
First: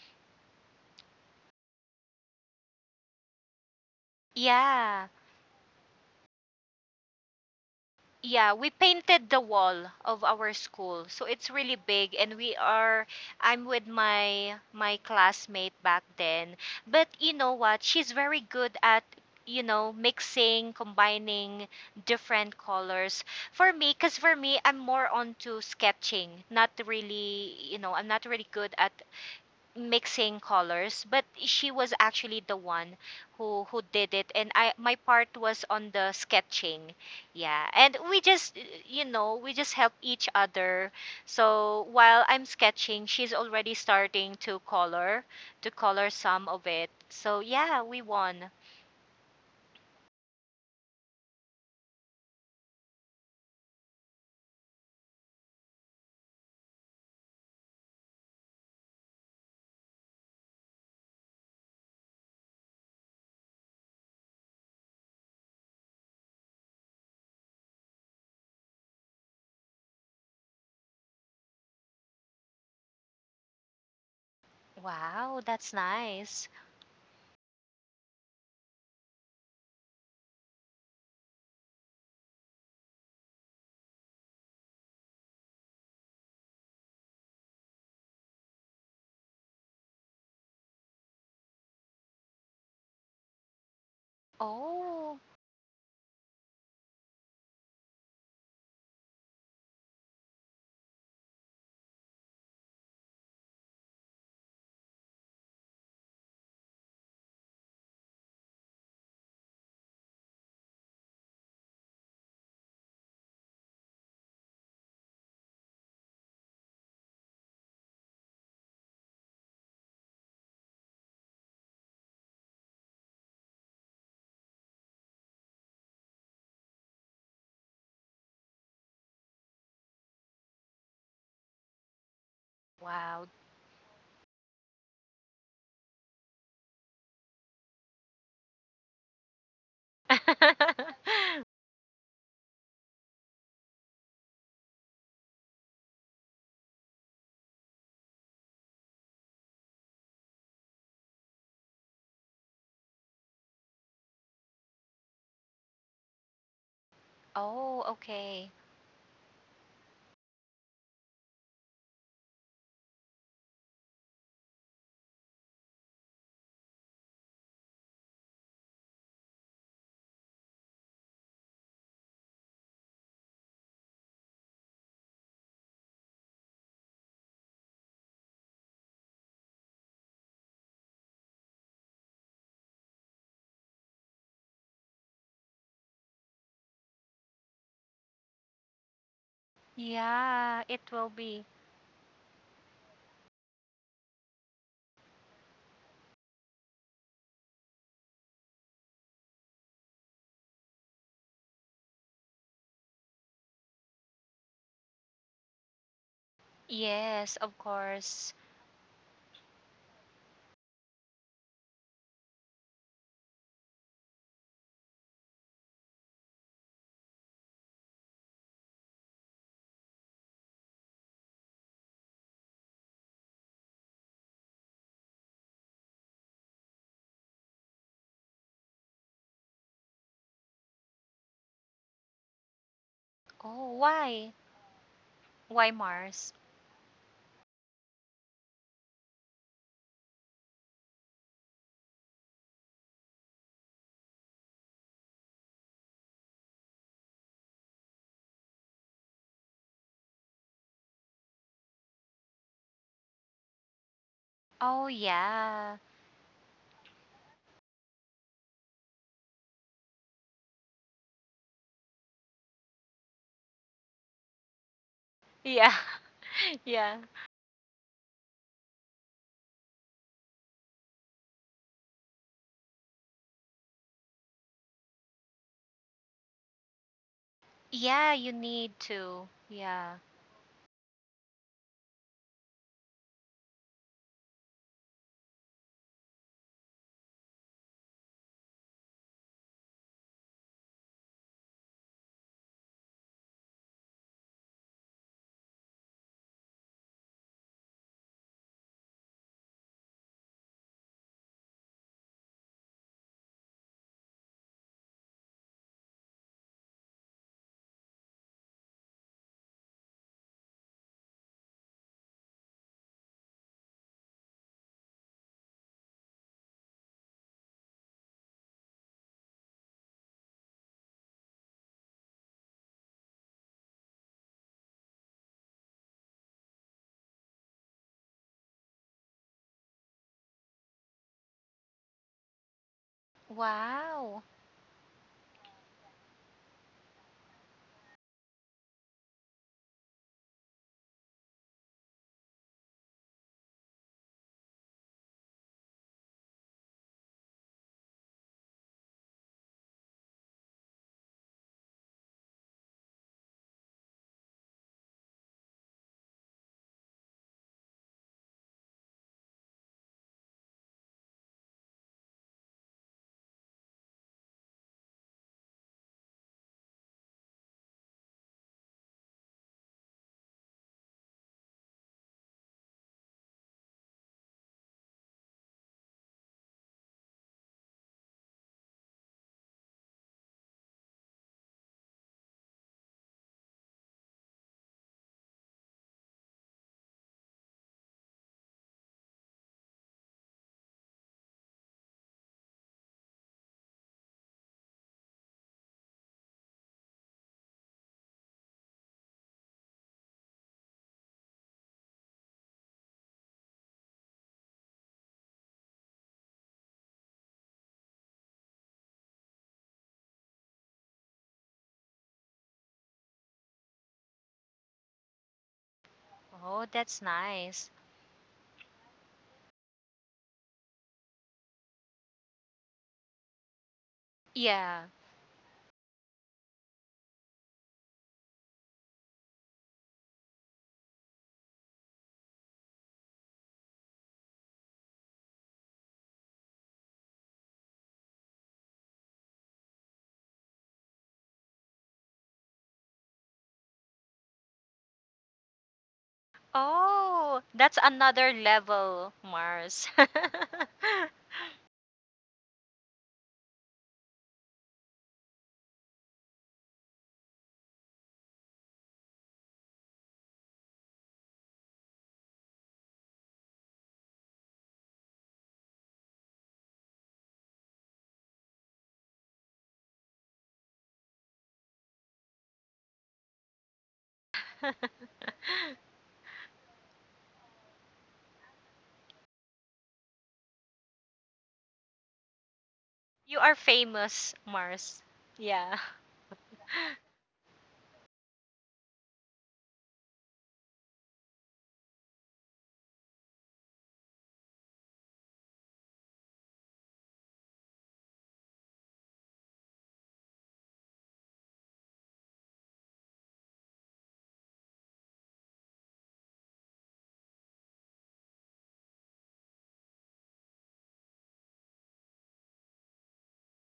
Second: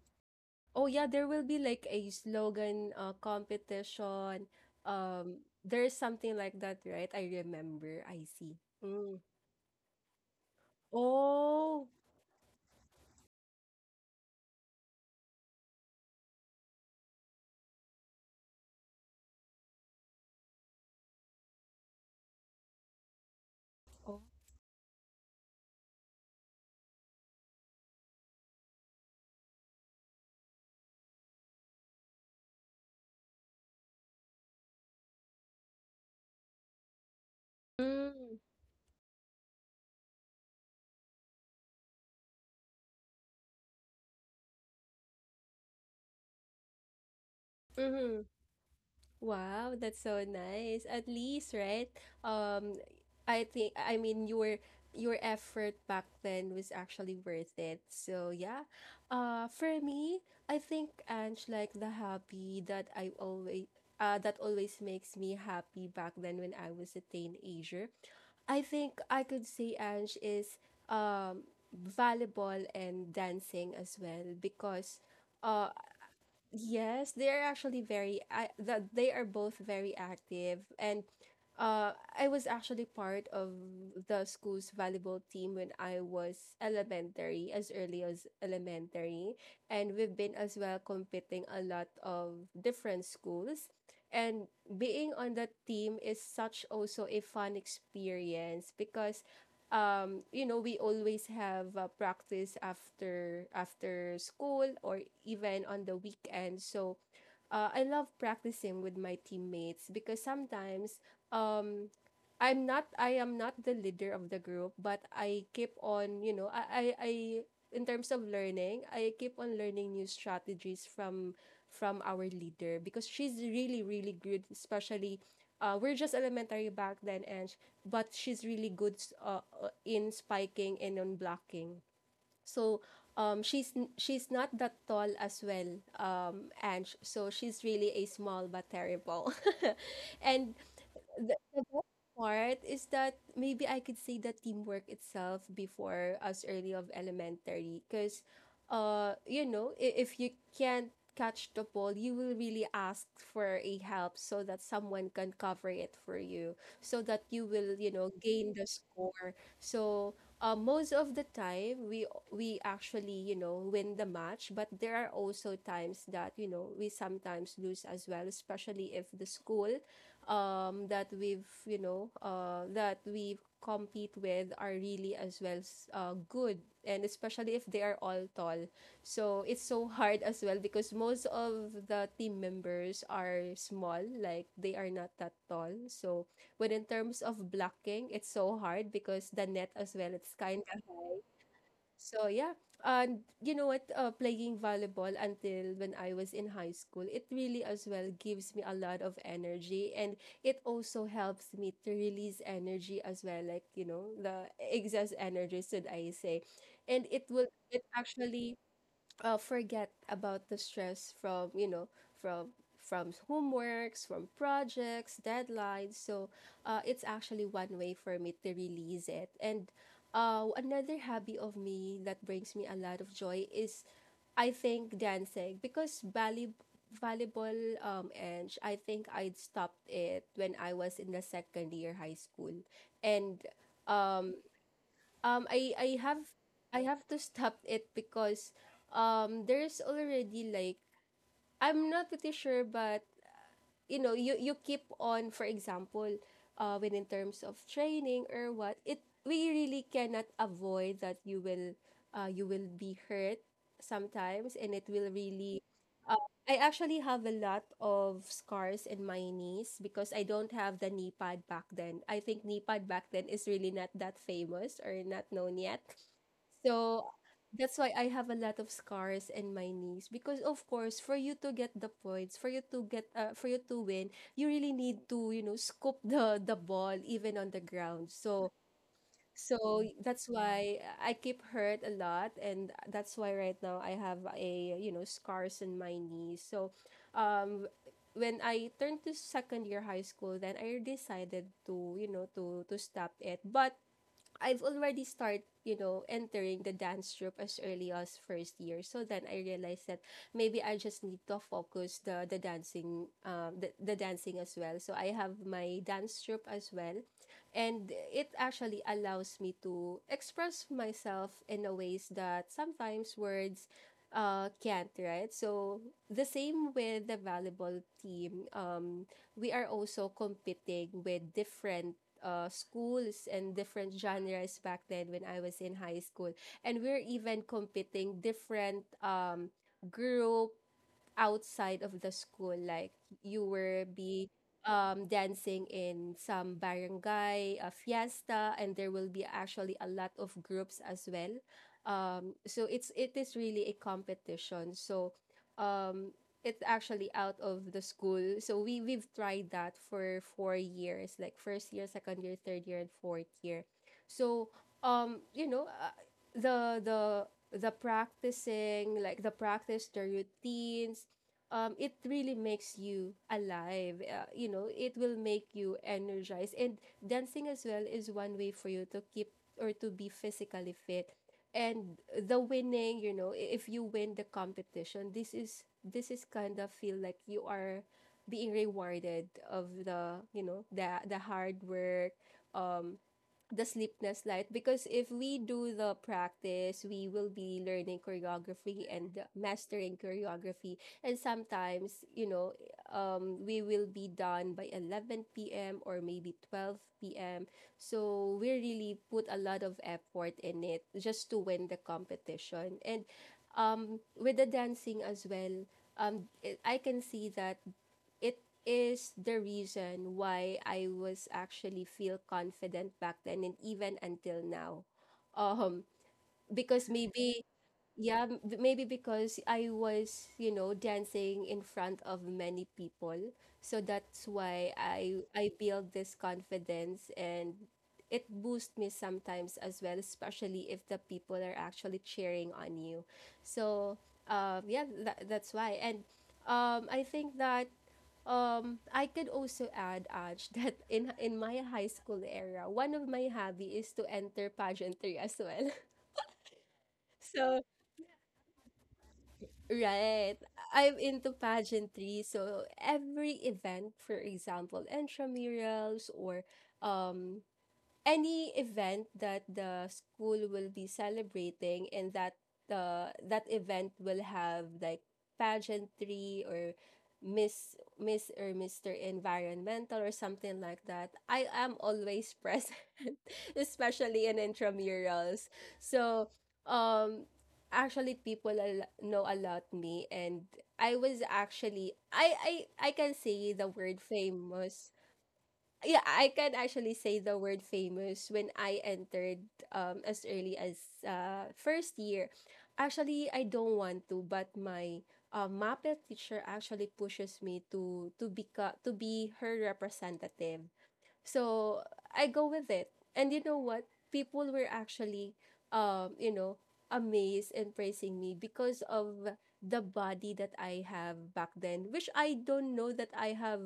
Speaker 1: Oh yeah, there will be like a slogan uh, competition.
Speaker 2: Yeah.
Speaker 1: Um, there's something like that, right? I remember. I
Speaker 2: Yeah,
Speaker 1: see.
Speaker 2: we
Speaker 1: Mm.
Speaker 2: painted the wall of our school. So it's really
Speaker 1: Oh.
Speaker 2: big, and we are I'm with my my classmate back then. But you know what? She's very good at, you know mixing, combining different colors. For me, because
Speaker 1: Oh.
Speaker 2: for me, I'm more onto sketching, not really, you know I'm not really good at mixing colors. But she was actually the one who who did it, and I, my part was on the sketching. Yeah, and we
Speaker 1: Mm.
Speaker 2: just, you know we just help each other. So while I'm sketching, she's already starting to color to color some of it. So yeah, we
Speaker 1: Mm-hmm.
Speaker 2: won.
Speaker 1: Wow, that's so nice. At least, right? Um, I think, I mean your your effort back then was actually worth it. So yeah. Uh, for me, I think, Ange, like the hobby that I always uh that always makes me happy back then when I was a teenager. I think I could say, Ange, is um volleyball and dancing as well, because
Speaker 2: Wow,
Speaker 1: uh
Speaker 2: that's nice.
Speaker 1: yes, they are actually very uh, the, they are both very active, and uh I was actually part of the school's volleyball team when I was elementary, as early as elementary, and we've been as well competing a lot of different schools. And being
Speaker 2: Oh,
Speaker 1: on that team is such also a fun experience, because um, you know, we always have uh, practice after after school or even on the weekend. So uh, I love practicing with my teammates because sometimes um I'm not I am not the leader of the group, but I keep on, you know, I I, I in terms of learning, I keep on learning new strategies from from our leader, because she's really really good, especially uh, we're just elementary back then, and sh- but she's really good s- uh, uh, in spiking and on blocking. So
Speaker 2: wow.
Speaker 1: um, she's n- she's not that tall as well, um, and sh- so she's really a small but terrible. And part is that maybe I could say that teamwork itself before as early of elementary, because uh you know, i- if you can't catch the ball, you will really ask for a help so that someone can cover it for you, so that you will,
Speaker 2: Oh,
Speaker 1: you know,
Speaker 2: okay.
Speaker 1: gain the score. So uh, most of the time, we we actually, you know, win the match, but there are also times that, you know, we sometimes lose as well, especially if the school um, that we've, you know, uh, that we compete with are really as well uh, good. And especially if they are all tall. So it's so hard as well because most of the team members are small, like they are not that tall. So when in terms of blocking, it's so hard because the net as well, it's
Speaker 2: Yeah,
Speaker 1: kind.
Speaker 2: it will be.
Speaker 1: So yeah, and you know what? Uh, playing volleyball until when I was in high school, it really as well gives me a lot of energy, and it also helps me to release energy as well, like you know the excess energy, should I say, and it
Speaker 2: Yes,
Speaker 1: will,
Speaker 2: of
Speaker 1: it
Speaker 2: course.
Speaker 1: actually uh, forget about the stress from, you know, from from homeworks, from projects, deadlines. So uh, it's actually one way for me to release it. And uh, another hobby of me that brings me a lot of joy is, I think, dancing, because ballet, volleyball, um and I think I'd stopped it when I was in the second year high school. And
Speaker 2: Oh, why?
Speaker 1: um, um
Speaker 2: Why,
Speaker 1: I I have,
Speaker 2: Mars?
Speaker 1: I have to stop it because um there's already like, I'm not pretty sure, but you know, you you keep on, for example, uh when in terms of training or what, it we really cannot avoid that you will uh you will be hurt sometimes, and it
Speaker 2: Oh,
Speaker 1: will really
Speaker 2: yeah.
Speaker 1: uh, I actually have a lot of scars in my knees because I don't have the knee pad back then. I think knee pad back then is really not that famous or not known
Speaker 2: Yeah.
Speaker 1: yet.
Speaker 2: Yeah.
Speaker 1: So that's why I have a lot of scars in my knees, because of course for you to get the points, for you to get uh, for you to win, you really need to, you know, scoop the the ball even on the ground.
Speaker 2: Yeah, you
Speaker 1: So
Speaker 2: need to.
Speaker 1: so
Speaker 2: Yeah.
Speaker 1: that's why I keep hurt a lot, and that's why right now I have a, you know, scars in my knees. So um when I turned to second year high school, then I decided to, you know, to to stop it. But I've already start, you know, entering the dance troupe as early as first year. So then I realized that maybe I just need to focus the the dancing um the, the dancing as well. So I have my dance troupe as well. And it actually allows me to express myself in a ways that sometimes words uh can't, right? So the same with the volleyball team. Um we are also competing with different uh, schools and different genres back then when I was in high school. And we're even competing different um, group outside of the school like you were
Speaker 2: Wow.
Speaker 1: be um dancing in some barangay a fiesta, and there will be actually a lot of groups as well. Um so it's it is really a competition. So um it's actually out of the school, so we we've tried that for four years, like first year, second year, third year, and fourth year. So um you know uh, the the the practicing, like the practice, the routines, um, it really makes you alive. Uh, you know, it will make you energized. And dancing as well is one way for you to keep or to be physically fit. And the winning, you know, i- if you win the competition, this is this is kind of feel like you are being rewarded of the, you know, the the hard work, um, the sleepless light. Because if we do the practice, we will be learning choreography and mastering choreography. And sometimes, you know, um we will be done by eleven p.m. or maybe twelve p.m. So we really put a lot of effort in it just to win the competition. And um with the dancing as well, um I can see that it is the reason why I was actually feel confident back then and even until now. Um,
Speaker 2: Oh,
Speaker 1: because
Speaker 2: that's
Speaker 1: maybe,
Speaker 2: nice.
Speaker 1: yeah, m- maybe because I was, you know, dancing in front of many people. So that's why
Speaker 2: Yeah.
Speaker 1: I I build this confidence, and it boosts me sometimes as well, especially if the people are actually cheering on you. So um yeah, that, that's why. And um I think that, um, I could also add, Aj, that in in my high school era, one of my hobby is to enter pageantry as well.
Speaker 2: Oh,
Speaker 1: So,
Speaker 2: that's another level, Mars.
Speaker 1: right, I'm into pageantry. So every event, for example, intramurals or um any event that the school will be celebrating, and that uh, that event will have like pageantry or miss miss or mr environmental or something like that, I am always present. Especially in intramurals. So um actually people al- know a lot me. And I was actually i i i can
Speaker 2: You are
Speaker 1: say the word
Speaker 2: famous,
Speaker 1: famous.
Speaker 2: Mars. Yeah.
Speaker 1: Yeah, I can actually say the word famous when I entered um as early as uh first year. Actually, I don't want to, but my uh, M A P E teacher actually pushes me to to become to be her representative. So I go with it. And you know what? People were actually, um, you know, amazed and praising me because of the body that I have back then, which I don't know that I have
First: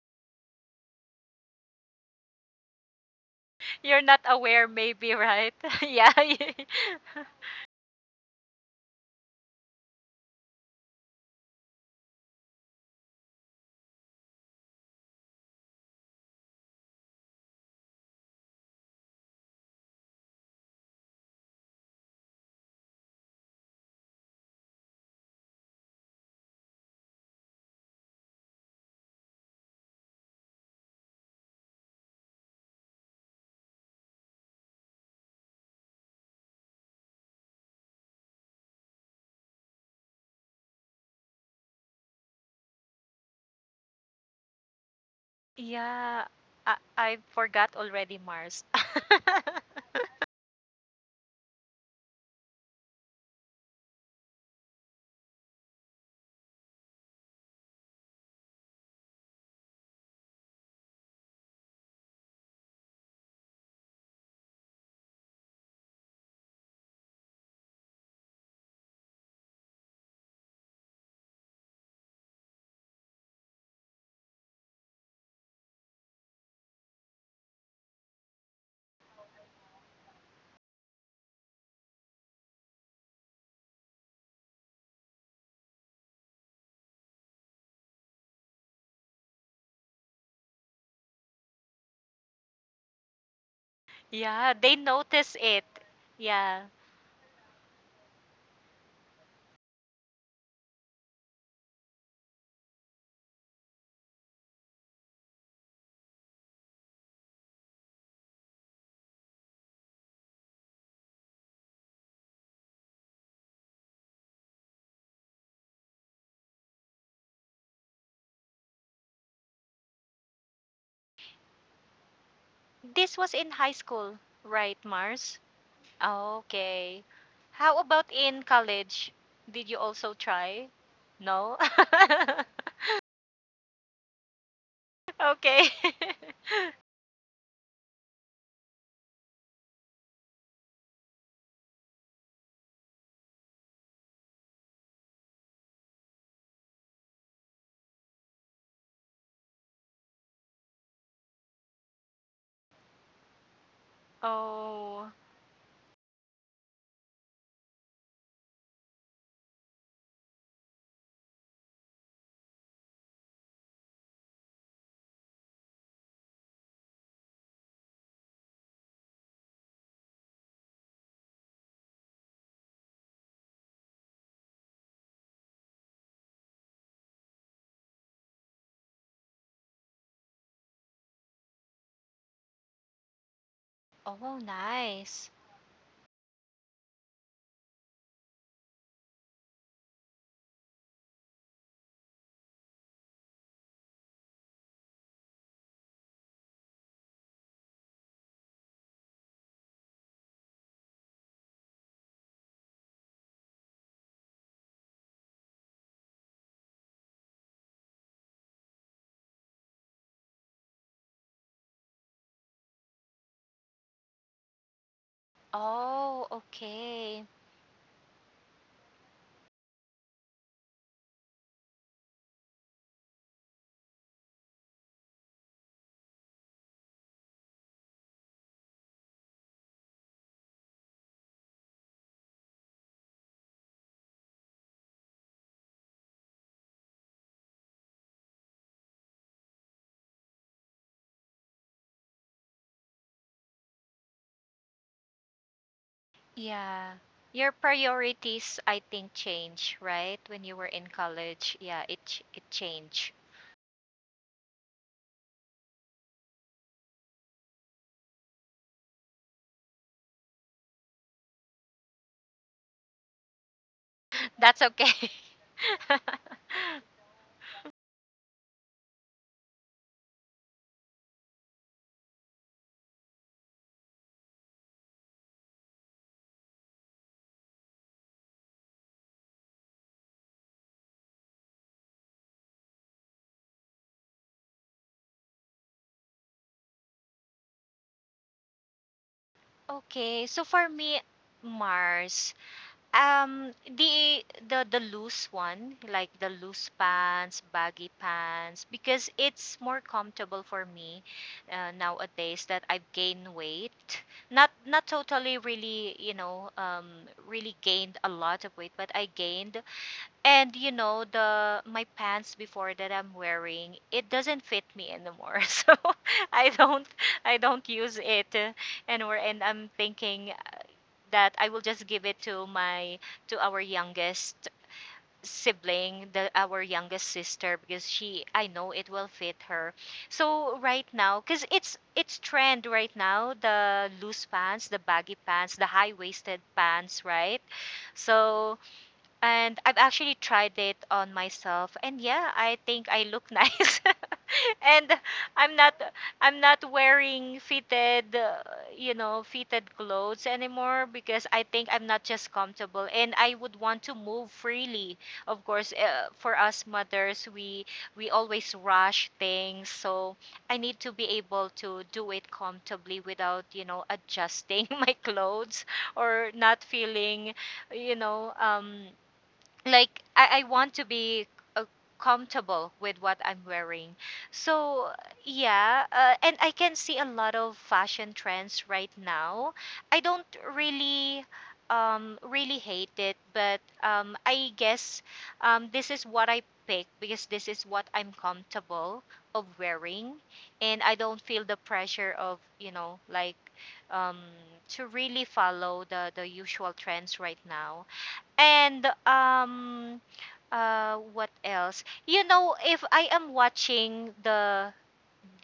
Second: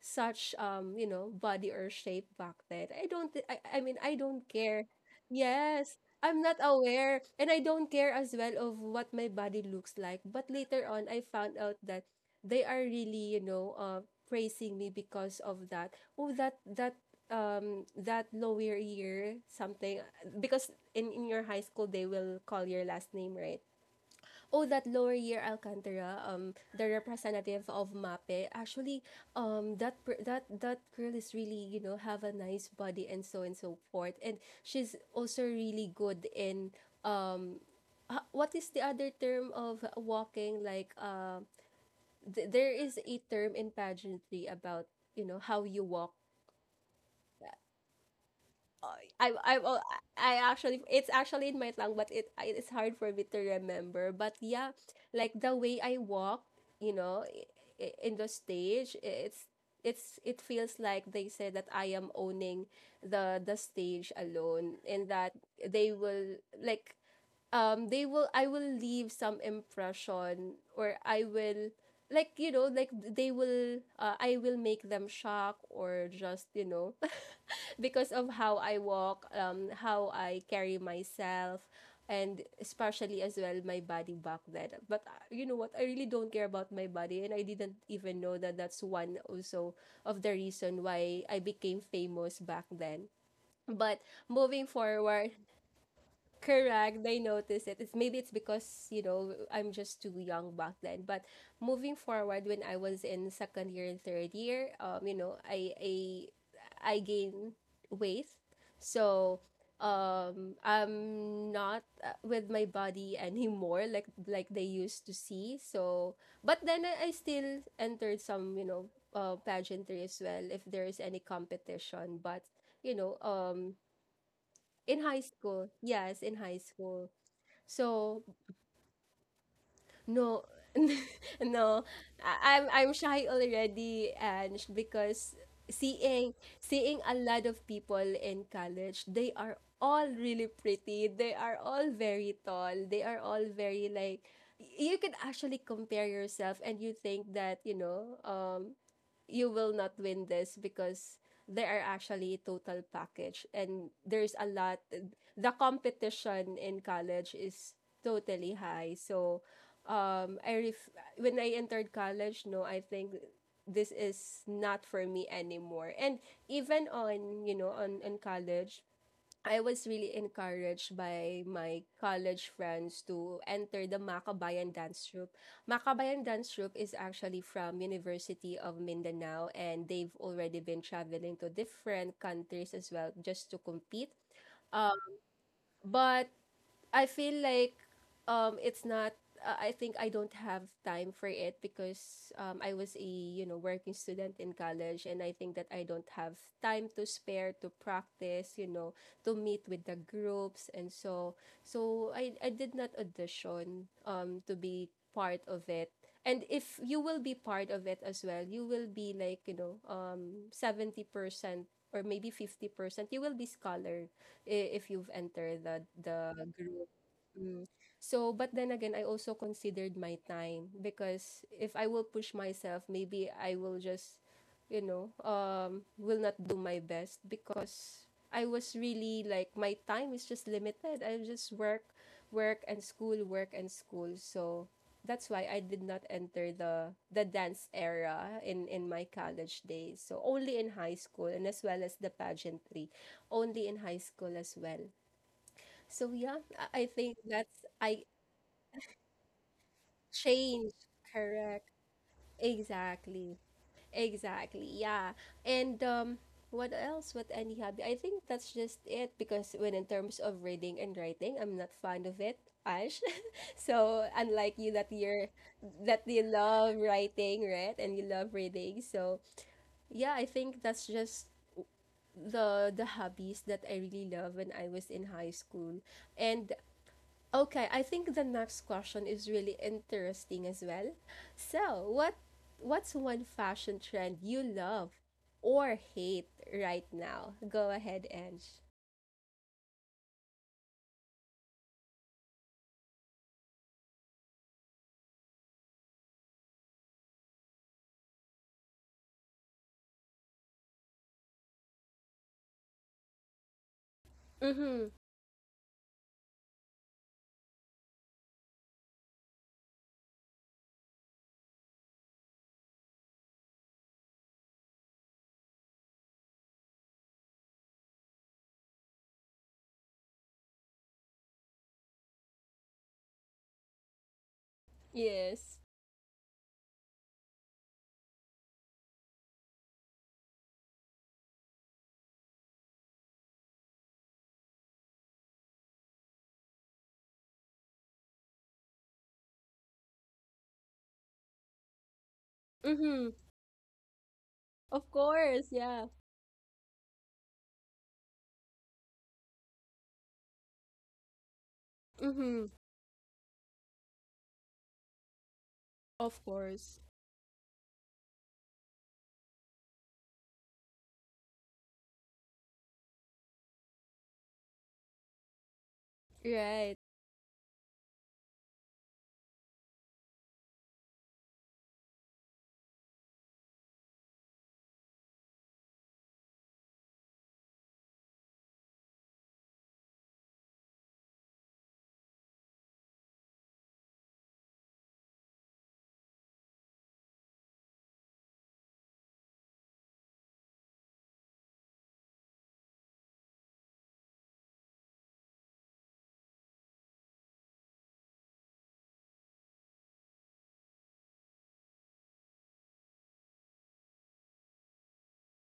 Speaker 1: such, um, you know, body or shape back then. I don't thi- I, I mean,
Speaker 2: You're
Speaker 1: I
Speaker 2: not
Speaker 1: don't
Speaker 2: aware,
Speaker 1: care.
Speaker 2: maybe, right?
Speaker 1: Yes.
Speaker 2: yeah.
Speaker 1: I'm not aware and I don't care as well of what my body looks like. But later on I found out that they are really, you know, uh praising me because of that. Oh, that that, um that lower year something, because in in your high school they will call your last name, right? Oh, that lower year Alcantara. Um the representative of MAPE, actually, um that per- that, that girl is really, you know, have a nice body, and so and so forth. And she's also really good in, um ha- what is the other term of walking, like, uh, th- there is a term in pageantry about, you know, how you walk.
Speaker 2: yeah. I, I forgot already, Mars.
Speaker 1: I I well, I actually, it's actually in my tongue, but it I- it's hard for me to remember. But yeah, like the way I walk, you know, i- i- in the stage, it's it's, it feels like they said that I am owning the the stage alone, and that they will like, um they will, I will leave some impression, or I will, like, you know, like they will, uh, I will make them shocked or just, you know. Because of how I walk, um how I carry myself, and especially as well my body back then. But uh, you know what, I really don't care about my body, and I didn't even know that that's one also of the reason why I became famous back then. But
Speaker 2: Yeah,
Speaker 1: moving
Speaker 2: they
Speaker 1: forward,
Speaker 2: notice it. Yeah.
Speaker 1: correct. They notice it. It's maybe it's because, you know, I'm just too young back then. But moving forward, when I was in second year and third year, um, you know, I I I gain weight. So um I'm not uh, with my body anymore like like they used to see. So but then I, I still entered some, you know, uh pageantry as well if there is any competition. But, you
Speaker 2: This
Speaker 1: know,
Speaker 2: was in high
Speaker 1: um
Speaker 2: school, right,
Speaker 1: in high
Speaker 2: Mars?
Speaker 1: school, yes, in high
Speaker 2: Okay.
Speaker 1: school.
Speaker 2: How about
Speaker 1: So,
Speaker 2: in college? Did you also
Speaker 1: no,
Speaker 2: try? No?
Speaker 1: no, I- I'm I'm shy already. And because
Speaker 2: Okay.
Speaker 1: seeing seeing a lot of people in college, they are all really pretty. They are all very tall. They are all very like, y- you can actually compare yourself, and you think that, you know, um you will not win this because they are actually total package, and there's a lot.
Speaker 2: Oh.
Speaker 1: The competition in college is totally high. So um i ref- when I entered college, no, I think this is not for me anymore. And even on, you know, on in college, I was really encouraged by my college friends to enter the Makabayan dance troupe. Makabayan dance troupe is actually from University of Mindanao, and they've already been traveling to different countries as well just to compete.
Speaker 2: Oh,
Speaker 1: Um,
Speaker 2: nice.
Speaker 1: but I feel like um it's not, uh, I think I don't have time for it because um I was a, you know, working student in college, and I think that I don't have time to spare to practice, you know, to meet with the groups and so. So I I did not audition um to be part of it. And if you will be part of it as well, you will be like, you know, um seventy percent or maybe fifty percent, you will be scholar, i- if you've entered the
Speaker 2: Oh,
Speaker 1: the group.
Speaker 2: okay.
Speaker 1: Mm. So, but then again, I also considered my time, because if I will push myself, maybe I will just, you know, um, will not do my best, because I was really like, my time is just limited. I just work, work and school, work and school. So that's why I did not enter the the dance era in in my college days. So only in high school, and as well as the pageantry, only in high school as well. So yeah, I I
Speaker 2: Yeah.
Speaker 1: think
Speaker 2: Your
Speaker 1: that's I
Speaker 2: priorities, I think, change, right? When you were
Speaker 1: change.
Speaker 2: in college,
Speaker 1: Correct.
Speaker 2: yeah, it ch- it changed.
Speaker 1: Exactly. Exactly. Yeah. And um what else? What any hobby? I think that's just it, because when in terms of reading and writing, I'm not fond of it, Ash. So unlike
Speaker 2: That's
Speaker 1: you that
Speaker 2: okay.
Speaker 1: you're that you love writing, right? And you love reading. So yeah, I think that's just the the hobbies that I really love when I was in high school. And okay, I think the next question is really interesting as well. So, what what's one fashion trend you love or hate right now? Go ahead, Ange.
Speaker 2: Okay, so for me, Mars, um, the the the loose one, like the loose pants, baggy pants, because it's more comfortable for me uh, nowadays that I've gained weight. Not
Speaker 1: Mm-hmm.
Speaker 2: not totally really, you know, um, really gained a lot of weight, but I gained. And you know, the my pants before that I'm wearing, it doesn't fit me anymore. So I don't I don't use it uh, anymore, and I'm thinking that I will just give it to my to our youngest
Speaker 1: Yes.
Speaker 2: sibling, the our youngest sister, because she, I know it will fit her. So right now, cuz it's it's trend right now, the loose pants, the baggy pants, the high-waisted pants, right? So and I've actually tried it on myself, and yeah, I think I
Speaker 1: Mm-hmm.
Speaker 2: look nice.
Speaker 1: Of
Speaker 2: And
Speaker 1: course,
Speaker 2: I'm not
Speaker 1: yeah.
Speaker 2: I'm not wearing fitted, uh, you know, fitted clothes anymore because I think I'm not just
Speaker 1: Mm-hmm.
Speaker 2: comfortable and I would want to move freely. Of course, uh,
Speaker 1: Of
Speaker 2: for us
Speaker 1: course.
Speaker 2: mothers, we we always rush things. So I need to be able to do it comfortably without, you know, adjusting my clothes or not
Speaker 1: Right.
Speaker 2: feeling, you know, um like I, I want to be uh, comfortable with what I'm wearing. So yeah, uh, and I can see a lot of fashion trends right now. I don't really um really hate it, but um, I guess um, this is what I pick because this is what I'm comfortable of wearing, and I don't feel the pressure of, you know, like um to really follow the the usual trends right now. And um uh what else? You know, if I am watching the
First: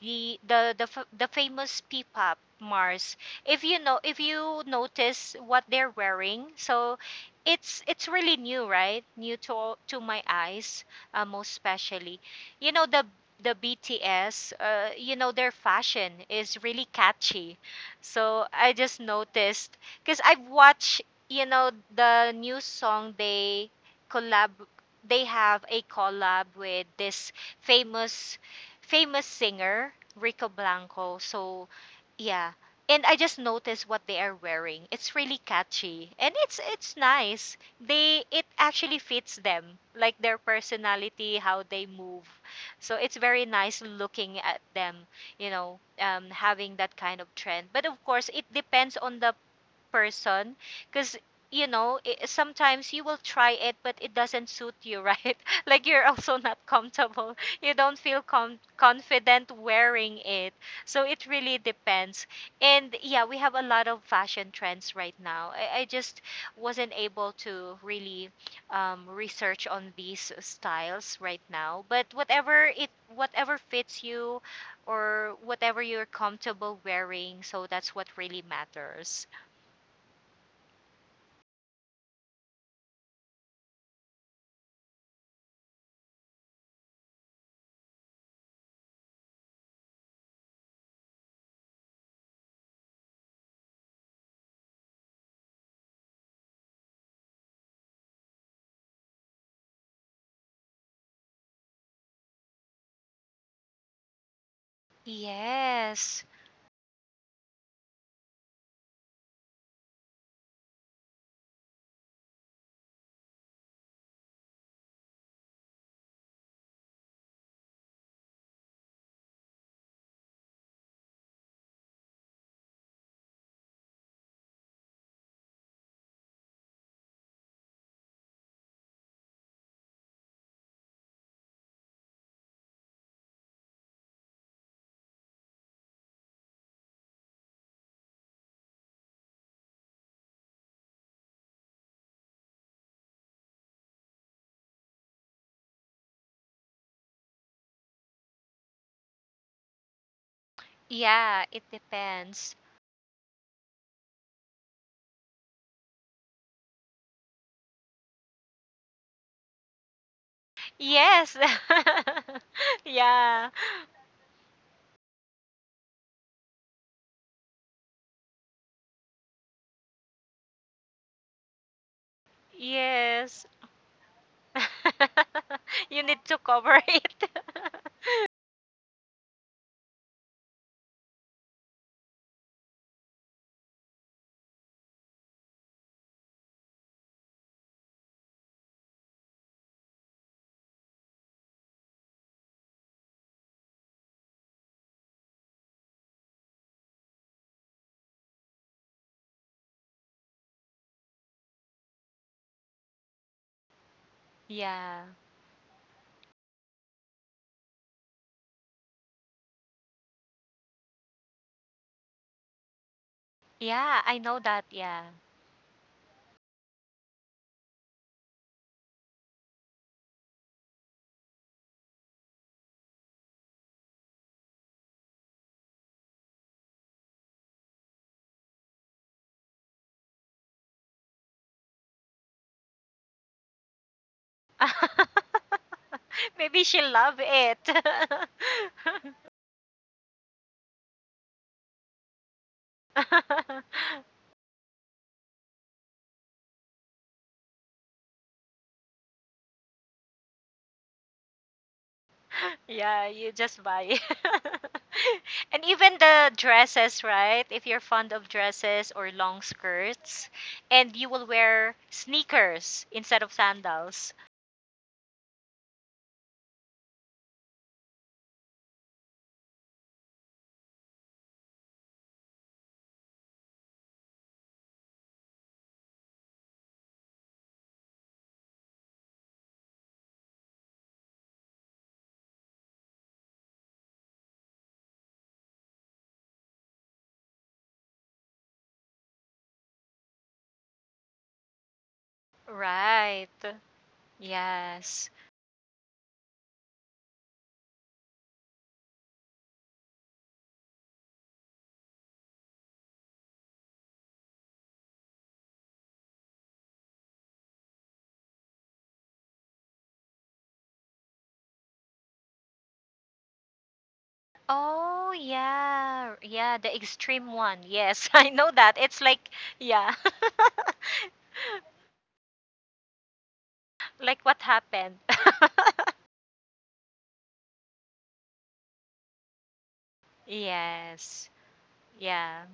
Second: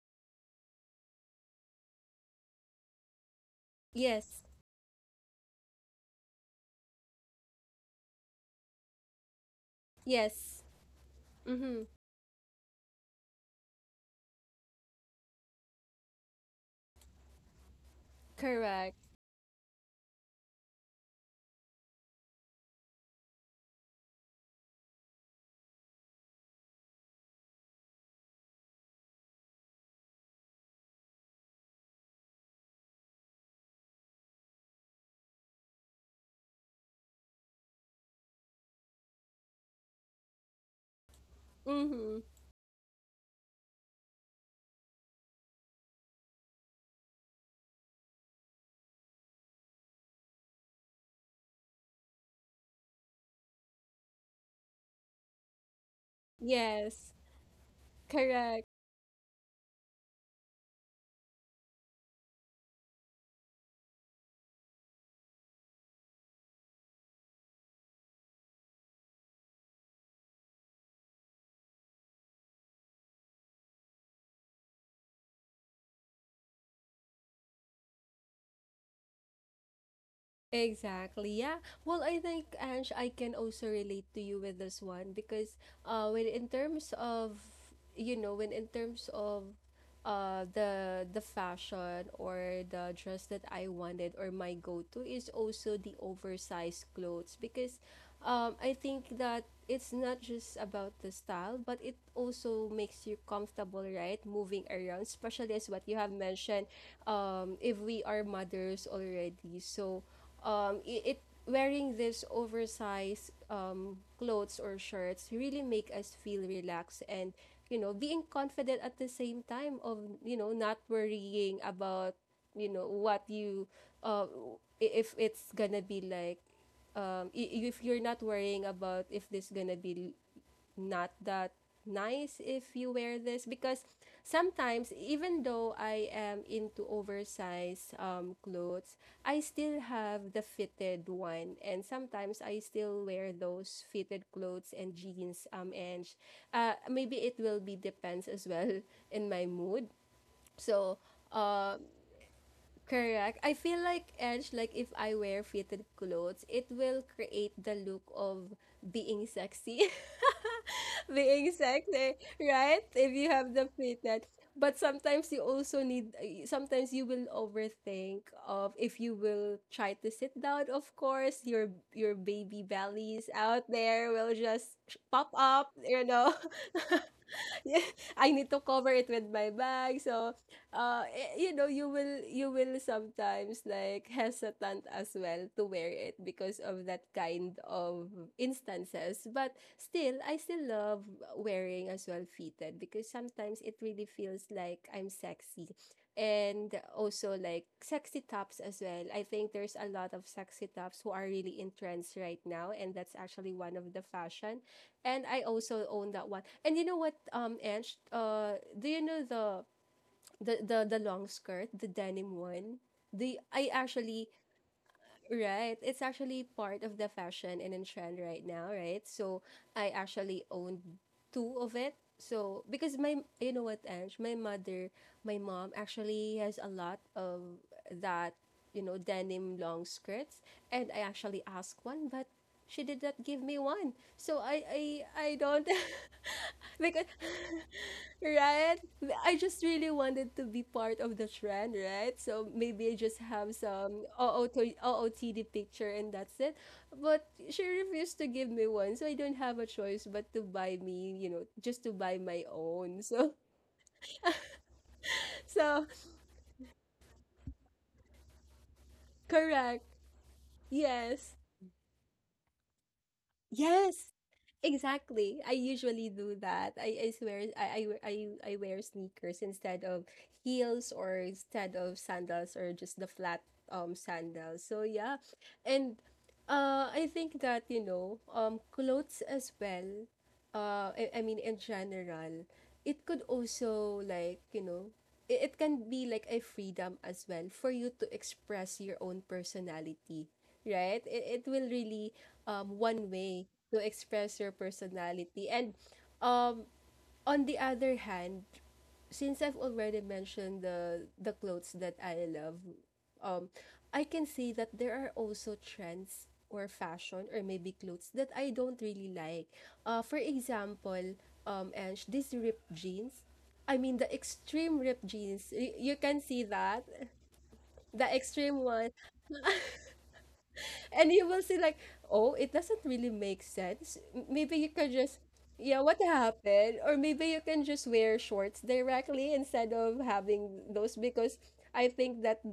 Speaker 2: the the the f- the famous P-pop, Mars. If you know, if
Speaker 1: Yes.
Speaker 2: you notice what they're wearing, so it's it's really new, right? New to all- to my
Speaker 1: Yes.
Speaker 2: eyes, uh, most
Speaker 1: Mm-hmm.
Speaker 2: especially. You know the the B T S, uh, you know their fashion is really catchy. So I just
Speaker 1: Correct.
Speaker 2: noticed because I've watched, you know, the new song they collab they have a collab with this famous famous singer, Rico Blanco. So, yeah. And I just noticed what they are wearing. It's really catchy, and it's it's nice. They it actually fits them, like their personality, how they
Speaker 1: Mm-hmm.
Speaker 2: move. So it's very nice looking at them, you know, um, having that kind of trend. But of course, it depends on the person because, you know, I sometimes you will try it, but it doesn't suit you, right? Like, you're also not
Speaker 1: Yes.
Speaker 2: comfortable, you don't feel com-
Speaker 1: Correct.
Speaker 2: confident wearing it. So it really depends. And yeah, we have a lot of fashion trends right now. I, I just wasn't able to really um, research on these styles right now, but whatever it whatever fits you or whatever you're comfortable wearing, so that's what really matters.
Speaker 1: Exactly. Yeah. Well, I think, Ange, I can also relate to you with this one, because uh when in terms of, you know, when in terms of uh the the fashion or the dress that I wanted, or my go-to is also the oversized clothes. Because um I think that it's not just about the style, but it also makes you comfortable, right? Moving around, especially as what you have
Speaker 2: Yes.
Speaker 1: mentioned, um if we are mothers already. So um, I- it wearing this oversized, um, clothes or shirts really make us feel relaxed, and, you know, being confident at the same time of, you know, not worrying about, you know, what you, uh, if it's gonna be like, um, i- if you're not worrying about if this gonna be not that nice if you wear this. Because sometimes even though I am into oversized, um, clothes, I still have the fitted one, and sometimes I still wear those fitted clothes and jeans, um and sh- uh maybe it will be depends as well in my mood. So
Speaker 2: Yeah, it
Speaker 1: um
Speaker 2: depends.
Speaker 1: correct. I feel like edge, like if I wear fitted clothes, it will create the look of being sexy.
Speaker 2: Yes.
Speaker 1: Being sexy, right? If you
Speaker 2: yeah.
Speaker 1: have the fitness. But sometimes you also need, uh, sometimes you will overthink of if you will try to sit down, of course, your your baby bellies
Speaker 2: Yes.
Speaker 1: out there will just pop up,
Speaker 2: You
Speaker 1: you
Speaker 2: need
Speaker 1: know.
Speaker 2: to cover it.
Speaker 1: I need to cover it with my bag. So, uh, eh, you know, you will you will sometimes like hesitant as well to wear it because of that kind of instances. But still, I still love wearing as well fitted because sometimes it really feels like I'm sexy. And also like sexy tops as well. I think there's a lot of sexy tops who are really in trends right now, and that's actually one of the fashion
Speaker 2: Yeah.
Speaker 1: and I also own that one. And you know what, um, Ange, uh, do you know the the the, the long skirt, the denim one? The I
Speaker 2: Yeah, I
Speaker 1: actually
Speaker 2: know that. Yeah.
Speaker 1: Right. It's actually part of the fashion and in trend right now, right? So I actually owned two of it. So because my, you know what, Ange, my mother, my mom actually has a lot of that, you know, denim long skirts. And I actually asked one, but she did not give me one. So I I I don't.
Speaker 2: Maybe she
Speaker 1: Because,
Speaker 2: love it.
Speaker 1: right? I just really wanted to be part of the trend, right? So maybe I just have some OOT O O T D picture and that's it. But she refused to give me one, so I don't have a choice but to buy me, you know, just to buy my own.
Speaker 2: Yeah, you
Speaker 1: So,
Speaker 2: just buy. And
Speaker 1: so
Speaker 2: even the dresses, right? If you're fond of dresses or long
Speaker 1: correct.
Speaker 2: skirts, and you will
Speaker 1: Yes.
Speaker 2: wear sneakers instead of sandals.
Speaker 1: Yes, exactly. I usually do that. I, I swear, I, I I I wear sneakers instead of heels or instead of sandals or just the flat um sandals. So yeah. And uh I think that, you know, um clothes as well. uh, I, I mean, in general, it could also, like, you know, it, it can be like a freedom as well for you to express your own personality, right? It, it will really, um, one
Speaker 2: Right.
Speaker 1: way to express your
Speaker 2: Yes.
Speaker 1: personality. And um, on the other hand, since I've already mentioned the the clothes that I love, um, I can see that there are also trends or fashion or maybe clothes that I don't really like. Uh, for example, um, and these ripped jeans. I mean, the extreme ripped
Speaker 2: Oh,
Speaker 1: jeans. Y- you
Speaker 2: yeah.
Speaker 1: can see
Speaker 2: Yeah, the
Speaker 1: that
Speaker 2: extreme one.
Speaker 1: the
Speaker 2: Yes, I know
Speaker 1: extreme
Speaker 2: that.
Speaker 1: one
Speaker 2: It's like, yeah,
Speaker 1: and you will see like, oh, it doesn't really make sense.
Speaker 2: like
Speaker 1: M-
Speaker 2: what
Speaker 1: maybe you could
Speaker 2: happened.
Speaker 1: just, yeah, what happened, or maybe you can just wear shorts directly instead of having those.
Speaker 2: Yes.
Speaker 1: Because I think that
Speaker 2: Yeah.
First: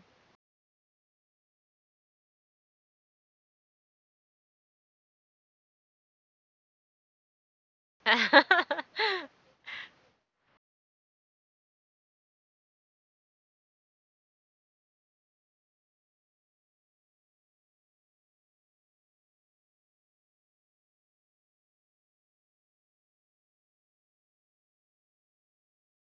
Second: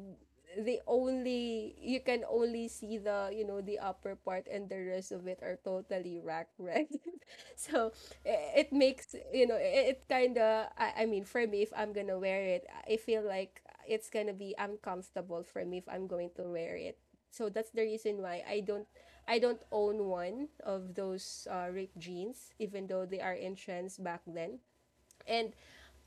Speaker 1: the only, you can only see the, you know, the upper part and the rest of it are totally rack, right? So i- it makes, you know, i- it kind of, I, I mean for me, if I'm gonna wear it, I feel like it's gonna be uncomfortable for me if I'm going to wear it, so that's the reason why I don't I don't own one of those uh, ripped jeans, even though they are in trends back then. And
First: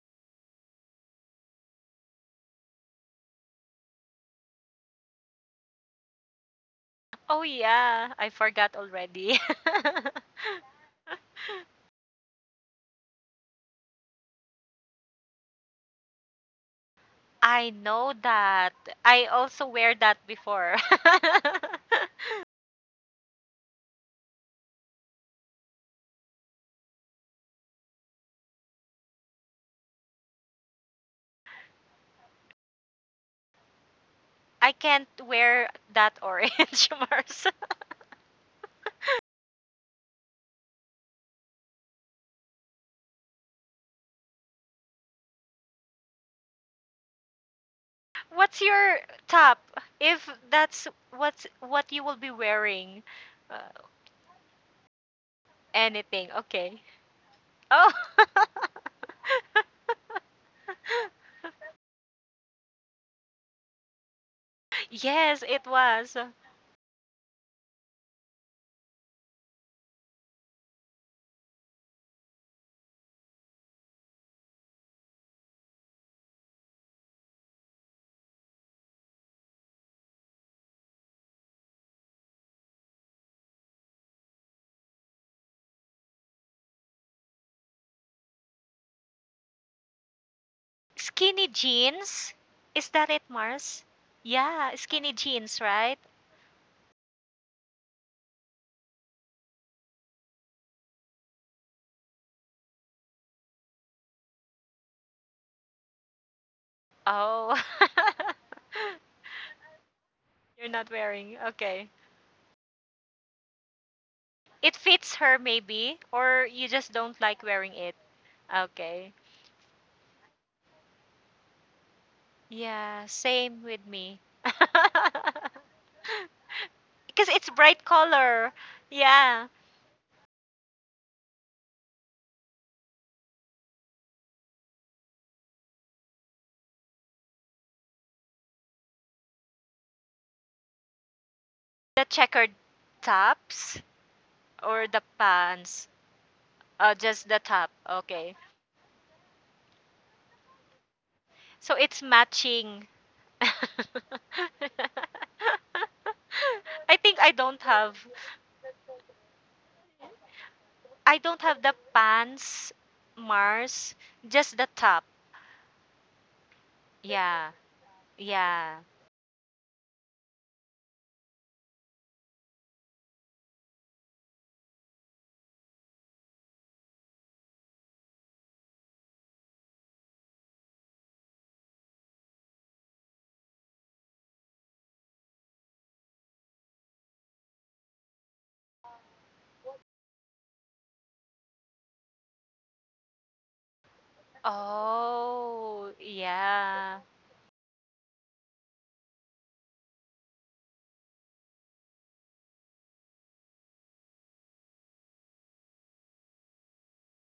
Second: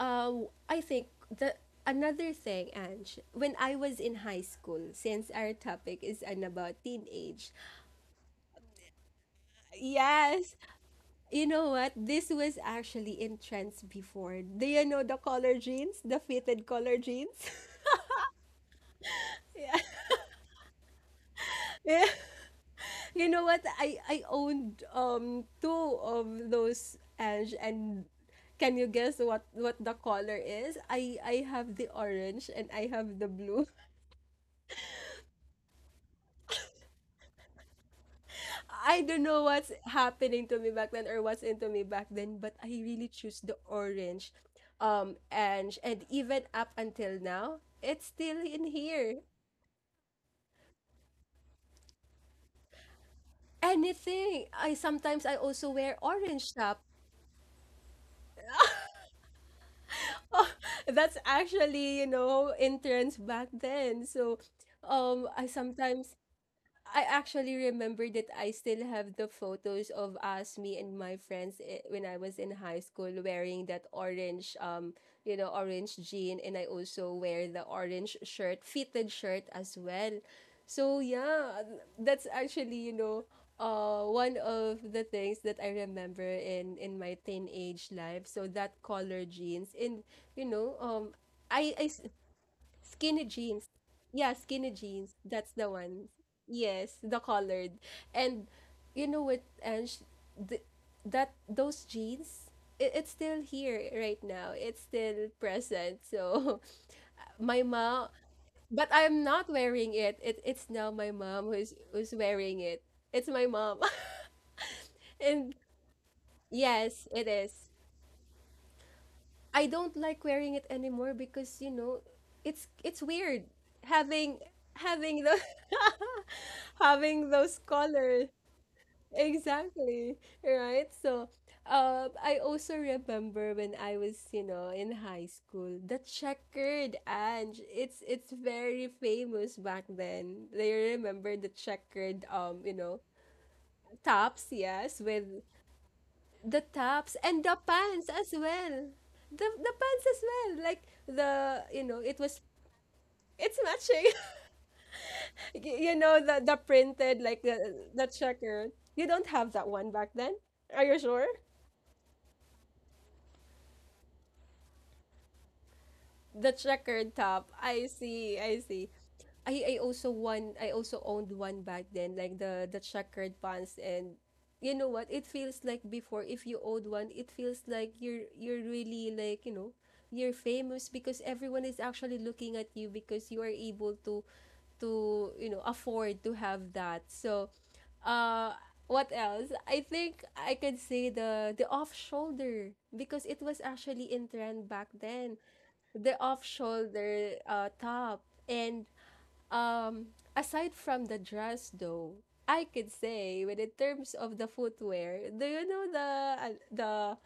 Speaker 1: uh, I think the another thing, Ange, when I was in high school, since our topic is an about
Speaker 2: Oh
Speaker 1: teenage,
Speaker 2: yeah, I forgot already.
Speaker 1: yes, you know what? This was actually in trends before. Do you know the collar jeans, the fitted collar jeans?
Speaker 2: I know that. I also wear that before.
Speaker 1: You know what? I I owned um two of those, Ange, and can you guess what what the color is? I I have the orange and I have the blue.
Speaker 2: I can't wear that orange, Mars.
Speaker 1: I don't know what's happening to me back then or what's into me back then, but I really choose the orange um Ange and even up until now, it's still
Speaker 2: What's
Speaker 1: in
Speaker 2: your
Speaker 1: here.
Speaker 2: top? If that's what's what you will be wearing, uh,
Speaker 1: Anything. I sometimes I also wear
Speaker 2: anything.
Speaker 1: orange top.
Speaker 2: Okay. Oh,
Speaker 1: That's actually, you know, interns back then, so um
Speaker 2: yes,
Speaker 1: I
Speaker 2: it
Speaker 1: sometimes
Speaker 2: was.
Speaker 1: I actually remember that I still have the photos of us, me and my friends, eh, when I was in high school wearing that orange, um, you know, orange jean, and I also wear the orange shirt, fitted shirt as well. So yeah, that's actually, you know, uh, one of the things that I remember in in my teenage life. So that color jeans, and you know, um,
Speaker 2: Skinny
Speaker 1: I, I s-
Speaker 2: jeans? Is that it,
Speaker 1: skinny jeans.
Speaker 2: Mars?
Speaker 1: Yeah, skinny
Speaker 2: Yeah, skinny
Speaker 1: jeans. That's
Speaker 2: jeans,
Speaker 1: the
Speaker 2: right?
Speaker 1: one. Yes, the colored. And you know what, Ange, th that those jeans, it, it's still here right now. It's still present. So
Speaker 2: Oh.
Speaker 1: my mom, but I'm not wearing it. It it's
Speaker 2: You're not
Speaker 1: now my
Speaker 2: wearing.
Speaker 1: mom who's
Speaker 2: Okay.
Speaker 1: who's wearing it. It's my mom.
Speaker 2: It fits her,
Speaker 1: And
Speaker 2: maybe, or you just
Speaker 1: yes,
Speaker 2: don't
Speaker 1: it
Speaker 2: like
Speaker 1: is.
Speaker 2: wearing it. Okay.
Speaker 1: I don't like wearing it anymore, because, you know, it's it's
Speaker 2: Yeah,
Speaker 1: weird
Speaker 2: same with me.
Speaker 1: having having the having
Speaker 2: Because it's
Speaker 1: those
Speaker 2: bright
Speaker 1: colors.
Speaker 2: color. Yeah.
Speaker 1: Exactly. Right. So uh, I also remember when I was, you know, in high school, the checkered, and it's it's very famous back then. They remember the
Speaker 2: The
Speaker 1: checkered
Speaker 2: checkered
Speaker 1: um you know
Speaker 2: tops
Speaker 1: tops,
Speaker 2: or
Speaker 1: yes,
Speaker 2: the
Speaker 1: with
Speaker 2: pants?
Speaker 1: the
Speaker 2: Oh,
Speaker 1: tops
Speaker 2: just the
Speaker 1: and the
Speaker 2: top.
Speaker 1: pants as
Speaker 2: Okay.
Speaker 1: well. The the pants as well. Like the,
Speaker 2: So
Speaker 1: you know,
Speaker 2: it's
Speaker 1: it was,
Speaker 2: matching. I
Speaker 1: it's matching. Y- you know, the the
Speaker 2: think
Speaker 1: printed
Speaker 2: I
Speaker 1: like
Speaker 2: don't
Speaker 1: the
Speaker 2: have.
Speaker 1: the checkered. You don't have that one back then. Are you
Speaker 2: I
Speaker 1: sure?
Speaker 2: don't have the pants, Mars, just the top.
Speaker 1: The checkered top.
Speaker 2: Yeah,
Speaker 1: I see. I
Speaker 2: yeah.
Speaker 1: see. I I also won I also owned one back then, like the the checkered pants, and you know what, it feels like before, if you owned one, it feels like you're you're really like, you know, you're famous, because everyone is actually looking at you, because you are able to to you know, afford to have that. So uh what else? I think I could say the the off shoulder, because it was actually in trend back then,
Speaker 2: Oh,
Speaker 1: the off
Speaker 2: yeah.
Speaker 1: shoulder uh top. And um, aside from the dress though, I could say, when in terms of the footwear, do you know the uh, the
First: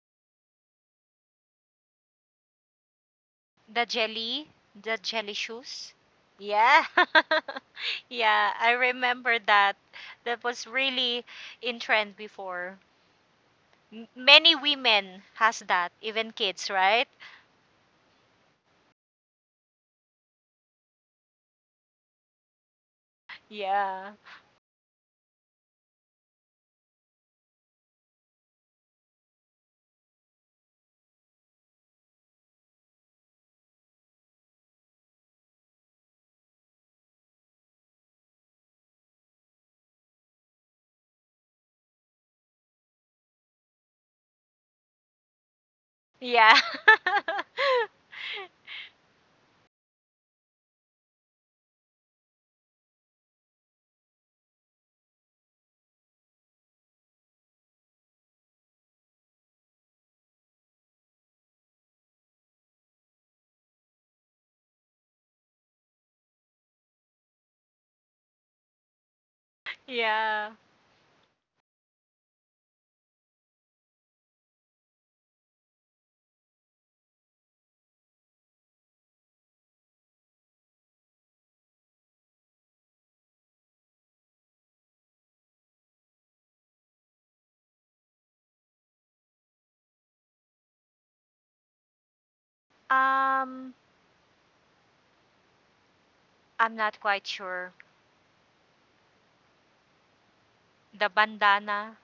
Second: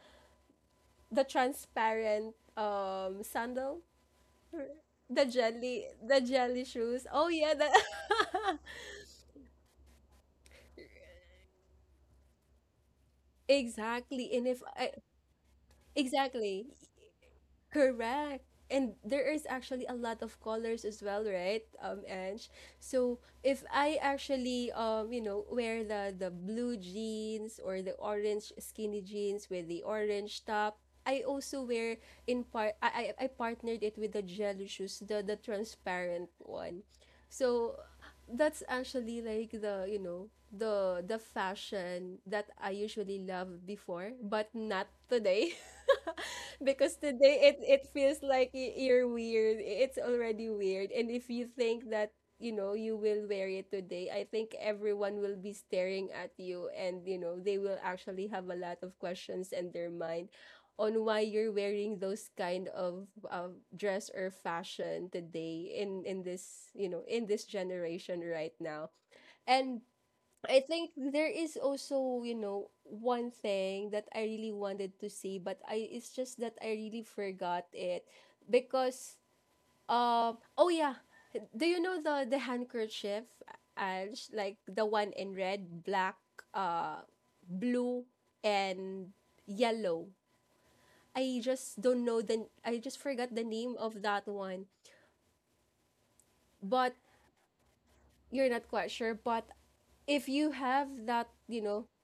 Speaker 1: the transparent um sandal?
Speaker 2: The jelly, the
Speaker 1: The
Speaker 2: jelly
Speaker 1: jelly,
Speaker 2: shoes.
Speaker 1: the jelly
Speaker 2: Yeah,
Speaker 1: shoes. Oh yeah, the
Speaker 2: yeah. I remember that. That was really in trend before. M-
Speaker 1: exactly. And
Speaker 2: many
Speaker 1: if I
Speaker 2: women has that, even
Speaker 1: exactly.
Speaker 2: kids, right?
Speaker 1: Correct. And there is actually a lot of colors as well, right? Um, Ange. So if I
Speaker 2: Yeah,
Speaker 1: actually um, you know, wear the the blue jeans or the orange skinny jeans with the orange top, I also wear in part I I, I partnered it with the jelly shoes, the the transparent one. So that's actually like the, you know, the the fashion that I usually love before, but not today.
Speaker 2: yeah,
Speaker 1: Because today it it feels like y- you're weird. It's already weird. And if you think that, you know, you will wear it today, I think everyone will be staring at you and, you know, they will actually have a lot of questions in their mind on why you're wearing those kind of uh, dress or fashion today in in this, you know, in this generation right now. And
Speaker 2: yeah.
Speaker 1: I think there is also, you know, one thing that I really wanted to say, but I it's just that I really forgot it because um oh yeah, do you know the the handkerchief, Ange? Like the one in red, black, uh, blue, and yellow. I just don't know the I just forgot the
Speaker 2: Um,
Speaker 1: name of that one.
Speaker 2: I'm
Speaker 1: But
Speaker 2: not quite sure.
Speaker 1: you're not quite sure. But if you have
Speaker 2: The
Speaker 1: that, you know,
Speaker 2: bandana.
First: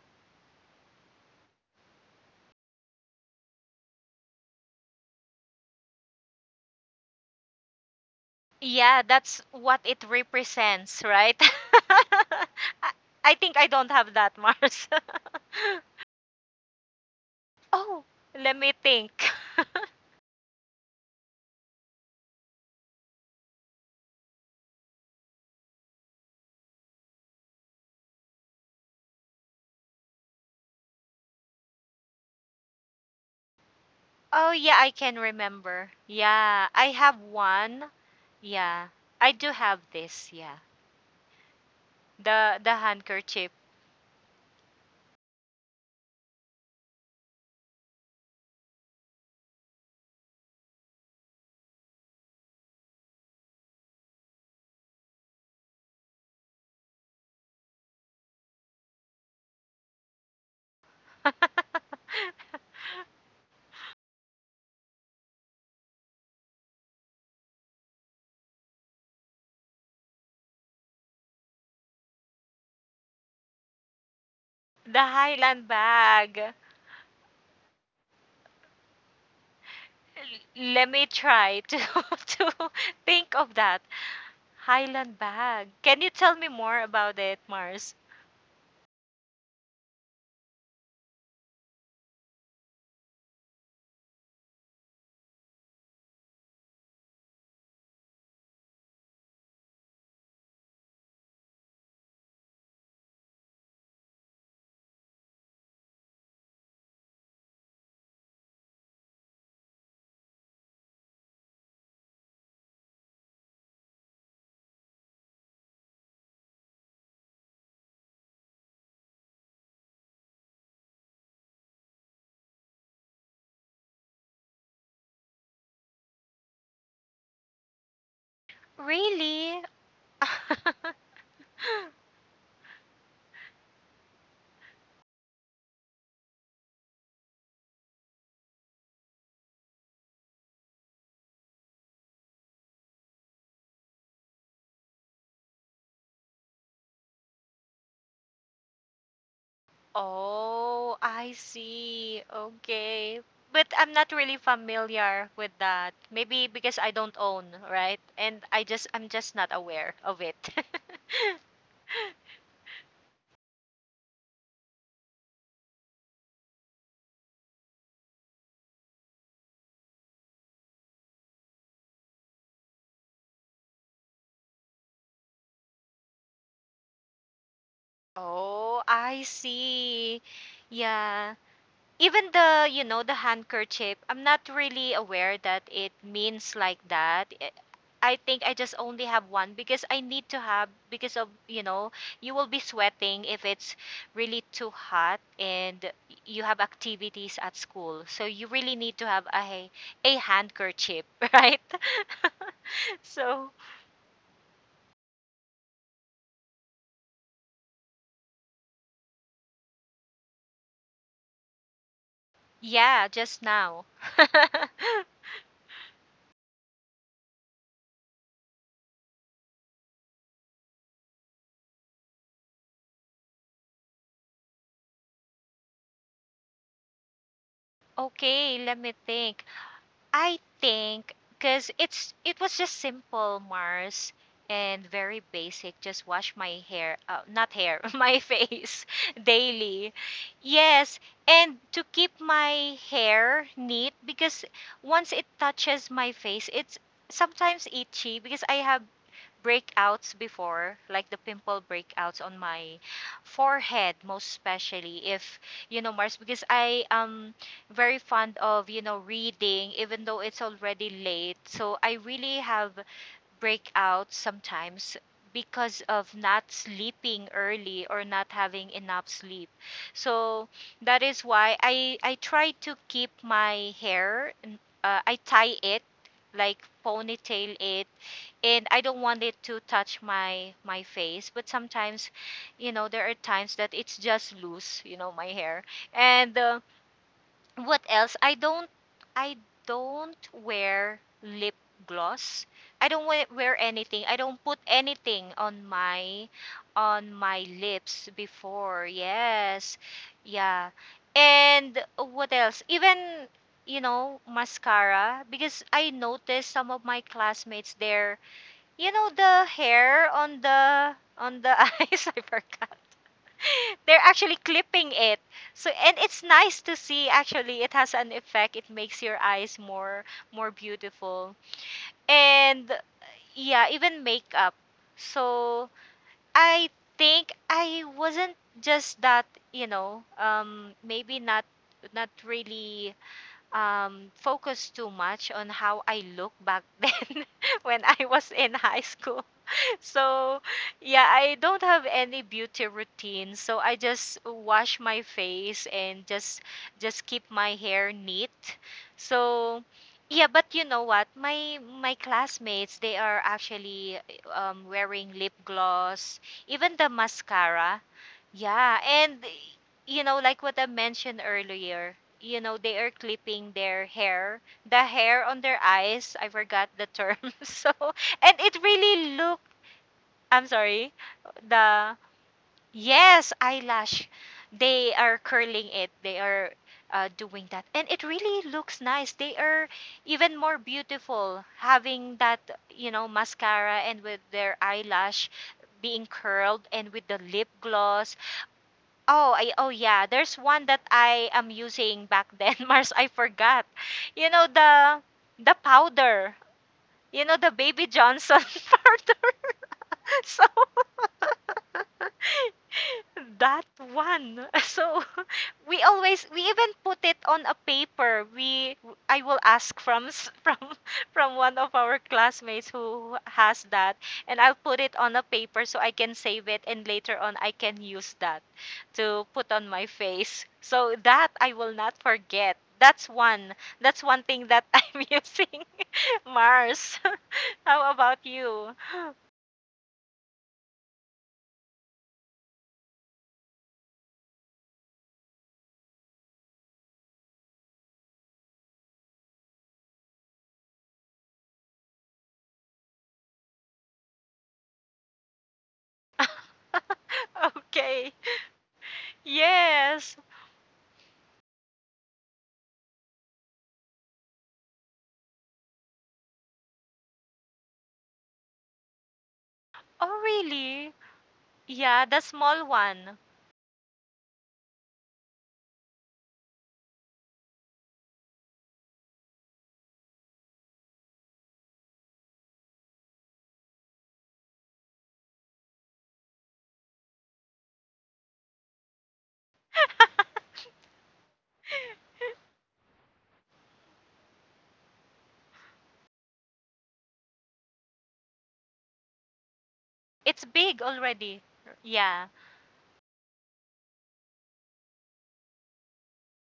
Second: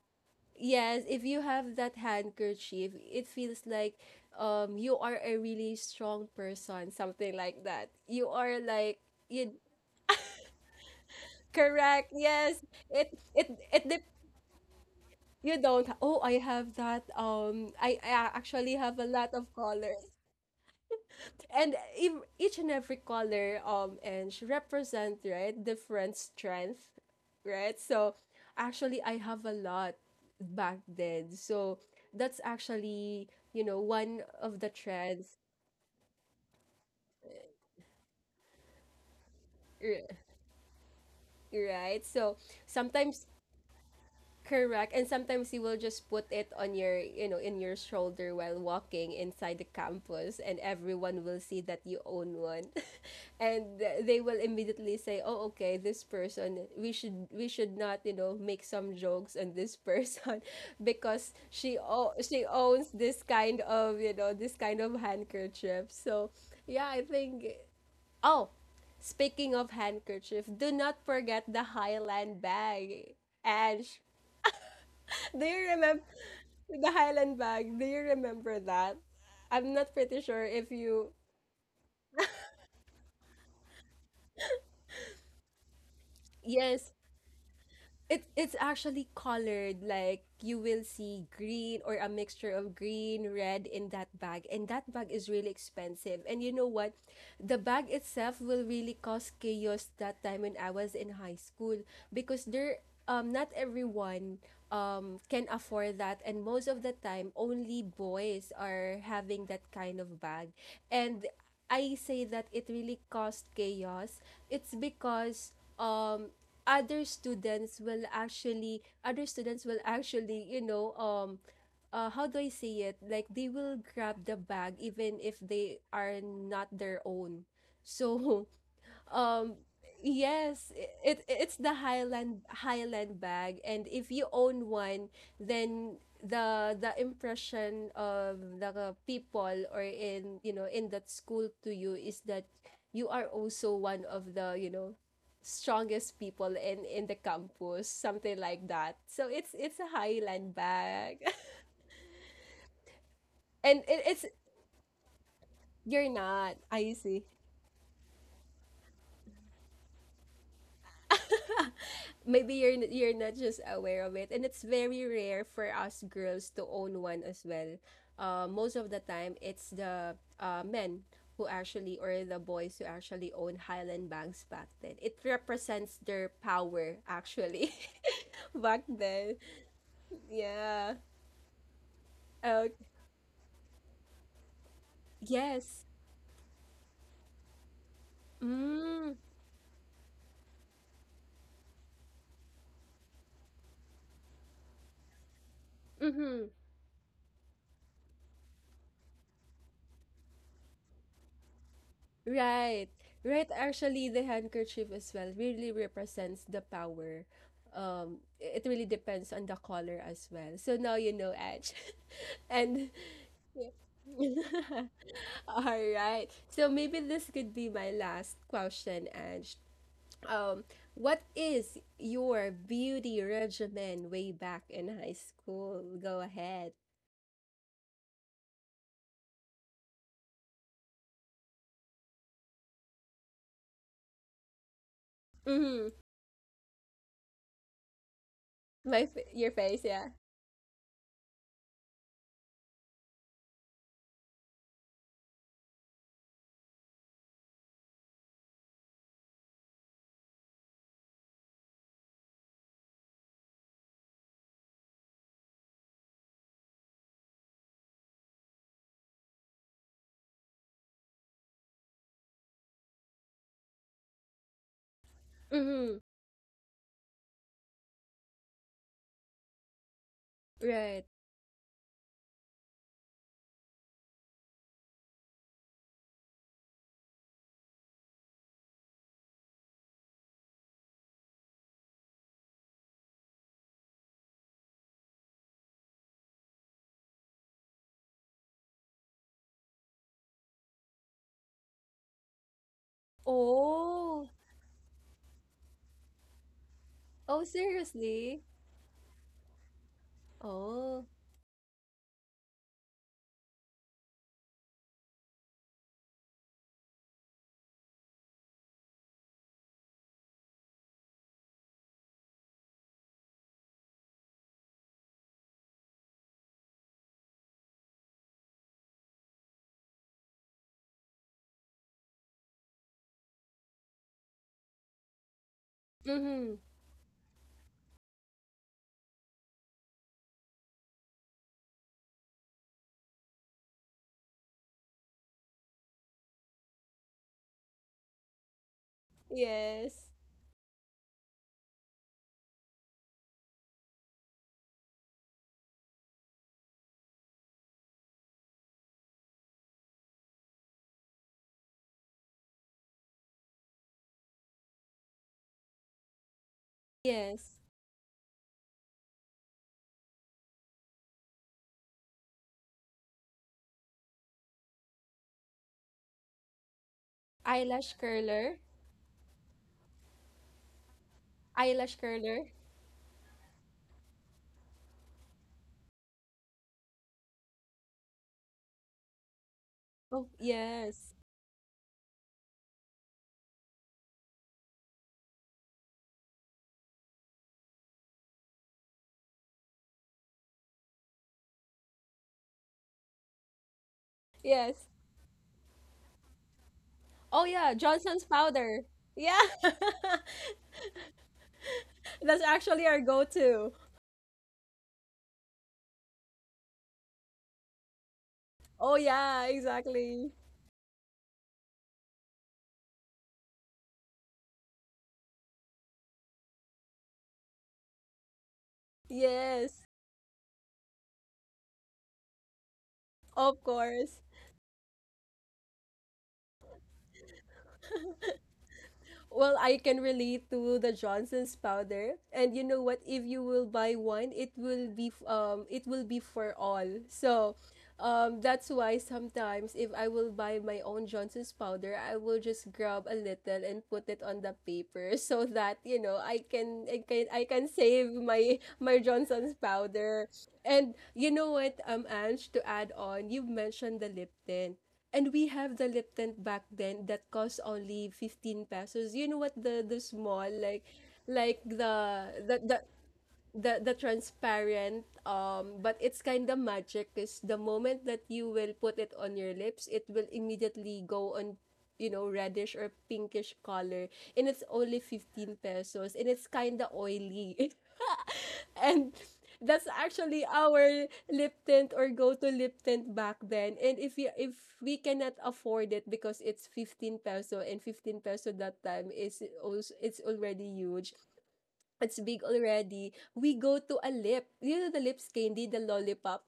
Speaker 1: yes, if you have that handkerchief, it feels like um you are a really strong person, something like that. You are like
Speaker 2: Yeah, that's
Speaker 1: you
Speaker 2: what it represents, right?
Speaker 1: correct.
Speaker 2: I
Speaker 1: Yes. It
Speaker 2: I
Speaker 1: it
Speaker 2: think I
Speaker 1: it
Speaker 2: don't
Speaker 1: dep-
Speaker 2: have that, Mars.
Speaker 1: you don't ha- oh I have that um I,
Speaker 2: Oh,
Speaker 1: I
Speaker 2: let me
Speaker 1: actually have a
Speaker 2: think.
Speaker 1: lot of colors. And ev- each and every color um and she represent, right, different strength, right? So actually I have a lot back then, so that's actually, you know, one
Speaker 2: Oh,
Speaker 1: of the
Speaker 2: yeah, I can
Speaker 1: trends.
Speaker 2: remember. Yeah, I have one. Yeah, I do have
Speaker 1: r-
Speaker 2: this. Yeah,
Speaker 1: right. So
Speaker 2: the the
Speaker 1: sometimes
Speaker 2: handkerchief,
Speaker 1: correct. And sometimes you will just put it on your, you know, in your shoulder while walking inside the campus, and everyone will see that you own one. And th- they will immediately say, "Oh, okay, this person, we should we should not, you know, make some jokes on this person because she
Speaker 2: the
Speaker 1: o- she owns this kind of, you know, this kind of handkerchief." So, yeah, I think, oh, speaking of handkerchief, do not forget the Highland bag. Ash, do
Speaker 2: Highland
Speaker 1: you remember
Speaker 2: bag. L-
Speaker 1: the Highland bag? Do you remember that? I'm not pretty sure if
Speaker 2: let me
Speaker 1: you
Speaker 2: try to to think of that Highland bag. Can you tell me more
Speaker 1: yes,
Speaker 2: about it, Mars?
Speaker 1: It it's actually colored, like you will see green or a mixture of green, red in that bag. And that bag is really expensive. And you know what? The bag itself will really cause chaos that time when I was in high school, because there um not everyone um can afford that, and most of the time only boys are having that kind of bag. And I say that it really caused chaos. It's because um other students will actually other students will actually, you know, um uh, how do I say it? Like they will grab the bag even if they are not their own. So
Speaker 2: Really?
Speaker 1: yes, i- it it's the Highland Highland bag, and if you own one, then the the impression of the people or in you know in that school to you is that you are also one of the, you know, strongest people in in the campus, something like that. So it's it's a Highland
Speaker 2: Oh,
Speaker 1: bag.
Speaker 2: I see. Okay. But
Speaker 1: And
Speaker 2: I'm
Speaker 1: it,
Speaker 2: not
Speaker 1: it's
Speaker 2: really familiar with that.
Speaker 1: you're
Speaker 2: Maybe
Speaker 1: not.
Speaker 2: because I
Speaker 1: I
Speaker 2: don't
Speaker 1: see.
Speaker 2: own, right? And I just I'm just not aware of it.
Speaker 1: Maybe you're n- you're not just aware of it, and it's very rare for us girls to own one as well. Uh, most of the time it's the uh, men who actually, or the boys who actually own highland banks back then. It represents their power actually. Back
Speaker 2: Oh, I
Speaker 1: then,
Speaker 2: see.
Speaker 1: yeah.
Speaker 2: Yeah. Even the,
Speaker 1: Oh,
Speaker 2: you know, the handkerchief, I'm not really aware that
Speaker 1: yes.
Speaker 2: it means like that. Eh, I think I just only
Speaker 1: mm,
Speaker 2: have one because I need to have, because of, you know, you will be sweating if it's really too hot, and you
Speaker 1: mm-hmm.
Speaker 2: have activities at school, so you really need to have a a handkerchief, right?
Speaker 1: Right. Right.
Speaker 2: So
Speaker 1: Actually, the handkerchief as well really represents the power. Um, it really depends on the color as well. So now you know, Edge. And
Speaker 2: yeah, just
Speaker 1: yeah.
Speaker 2: now.
Speaker 1: All right. So maybe this could be my last question, Edge. Um, what is your beauty regimen way back in high school? Go ahead.
Speaker 2: Okay, let me think. I think because it's it was just simple, Mars, and very basic.
Speaker 1: Mm-hmm.
Speaker 2: Just wash my hair, uh, not hair, my face
Speaker 1: My f- your face,
Speaker 2: daily.
Speaker 1: yeah.
Speaker 2: Yes, and to keep my hair neat, because once it touches my face, it's sometimes itchy because I have breakouts before, like the pimple breakouts on my forehead, most especially if, you know, Mars, because I am very fond of, you know, reading, even though it's already late. So I really have breakouts sometimes because
Speaker 1: Mm-hmm.
Speaker 2: of not sleeping early or not having enough sleep. So that
Speaker 1: Right.
Speaker 2: is why I I try to keep my hair. Uh, I tie it like ponytail it, and I don't want it to touch my my face, but sometimes, you know, there are times that it's just loose, you know, my hair. And uh, what else? I don't I don't wear lip gloss. I don't wear, wear anything. I
Speaker 1: Oh.
Speaker 2: don't put anything on my on my
Speaker 1: Oh,
Speaker 2: lips
Speaker 1: seriously?
Speaker 2: before, yes. Yeah.
Speaker 1: Oh.
Speaker 2: And what else, even, you know, mascara, because I noticed some of my classmates there, you know, the hair on the on the eyes, I forgot. They're actually clipping it. So and it's nice to see, actually. It has an effect. It makes your eyes more more beautiful. And yeah, even makeup. So
Speaker 1: Mm-hmm.
Speaker 2: I think I wasn't just that, you know, um, maybe not not really um, focused too much on how I look back then when I was in high school.
Speaker 1: Yes.
Speaker 2: So, yeah, I don't have any beauty routine. So I just wash my face and just just keep my hair neat. So, yeah, but you know what? My my classmates, they are actually um, wearing lip gloss, even the
Speaker 1: Yes.
Speaker 2: mascara. Yeah. And you know, like what I mentioned earlier, you know, they are clipping their hair, the hair on their eyes. I forgot the term. So,
Speaker 1: Eyelash
Speaker 2: and it
Speaker 1: curler.
Speaker 2: really look I'm sorry. The
Speaker 1: Eyelash curler.
Speaker 2: yes, eyelash. They are curling it. They are uh, doing that, and it really looks nice. They are
Speaker 1: Oh,
Speaker 2: even more
Speaker 1: yes.
Speaker 2: beautiful having that, you know, mascara and with their eyelash being curled and with the lip gloss. Oh, I oh yeah. There's one that I am using back then, Mars. I forgot. You know
Speaker 1: Yes.
Speaker 2: the the powder. You know
Speaker 1: Oh,
Speaker 2: the
Speaker 1: yeah.
Speaker 2: Baby
Speaker 1: Johnson's
Speaker 2: Johnson
Speaker 1: powder.
Speaker 2: powder.
Speaker 1: Yeah.
Speaker 2: So
Speaker 1: That's actually our
Speaker 2: that
Speaker 1: go-to.
Speaker 2: one. So we always we even put it on a paper. We
Speaker 1: Oh,
Speaker 2: I will
Speaker 1: yeah.
Speaker 2: ask from s-
Speaker 1: Exactly.
Speaker 2: from from one of our classmates who has that, and I'll put it on a paper so I can save it, and later on I can use that to put on
Speaker 1: Yes.
Speaker 2: my face, so that I will not forget. That's one.
Speaker 1: Of
Speaker 2: That's
Speaker 1: course.
Speaker 2: one thing that I'm using. Mars. How about you?
Speaker 1: Well, I can relate to the Johnson's powder. And you know what? If you will buy one, it will be f- um it will be for all. So, um, that's why sometimes if I will buy my own Johnson's powder, I will just grab a little and put it on the paper so that, you know, I can I can I can
Speaker 2: Okay.
Speaker 1: save my my Johnson's
Speaker 2: Yes.
Speaker 1: powder. And you know what, um, Ange, to add on, you've mentioned the Lipton. And we have the Lipton back then that cost only fifteen pesos. You know what, the the
Speaker 2: Oh,
Speaker 1: small, like
Speaker 2: really?
Speaker 1: like
Speaker 2: Yeah, the
Speaker 1: the the
Speaker 2: small
Speaker 1: the
Speaker 2: one.
Speaker 1: the, the transparent, um, but it's kind of magic, because the moment that you will put it on your lips, it will immediately go on, you know, reddish or pinkish color. And it's only fifteen pesos, and it's kind of oily. And that's actually our lip tint or go-to lip tint back then. And if you if we cannot afford it because it's fifteen peso, and fifteen peso that time is also, it's
Speaker 2: It's
Speaker 1: already
Speaker 2: big
Speaker 1: huge.
Speaker 2: already.
Speaker 1: It's
Speaker 2: Yeah.
Speaker 1: big already. We go to a lip. You know, the lips candy, the lollipop.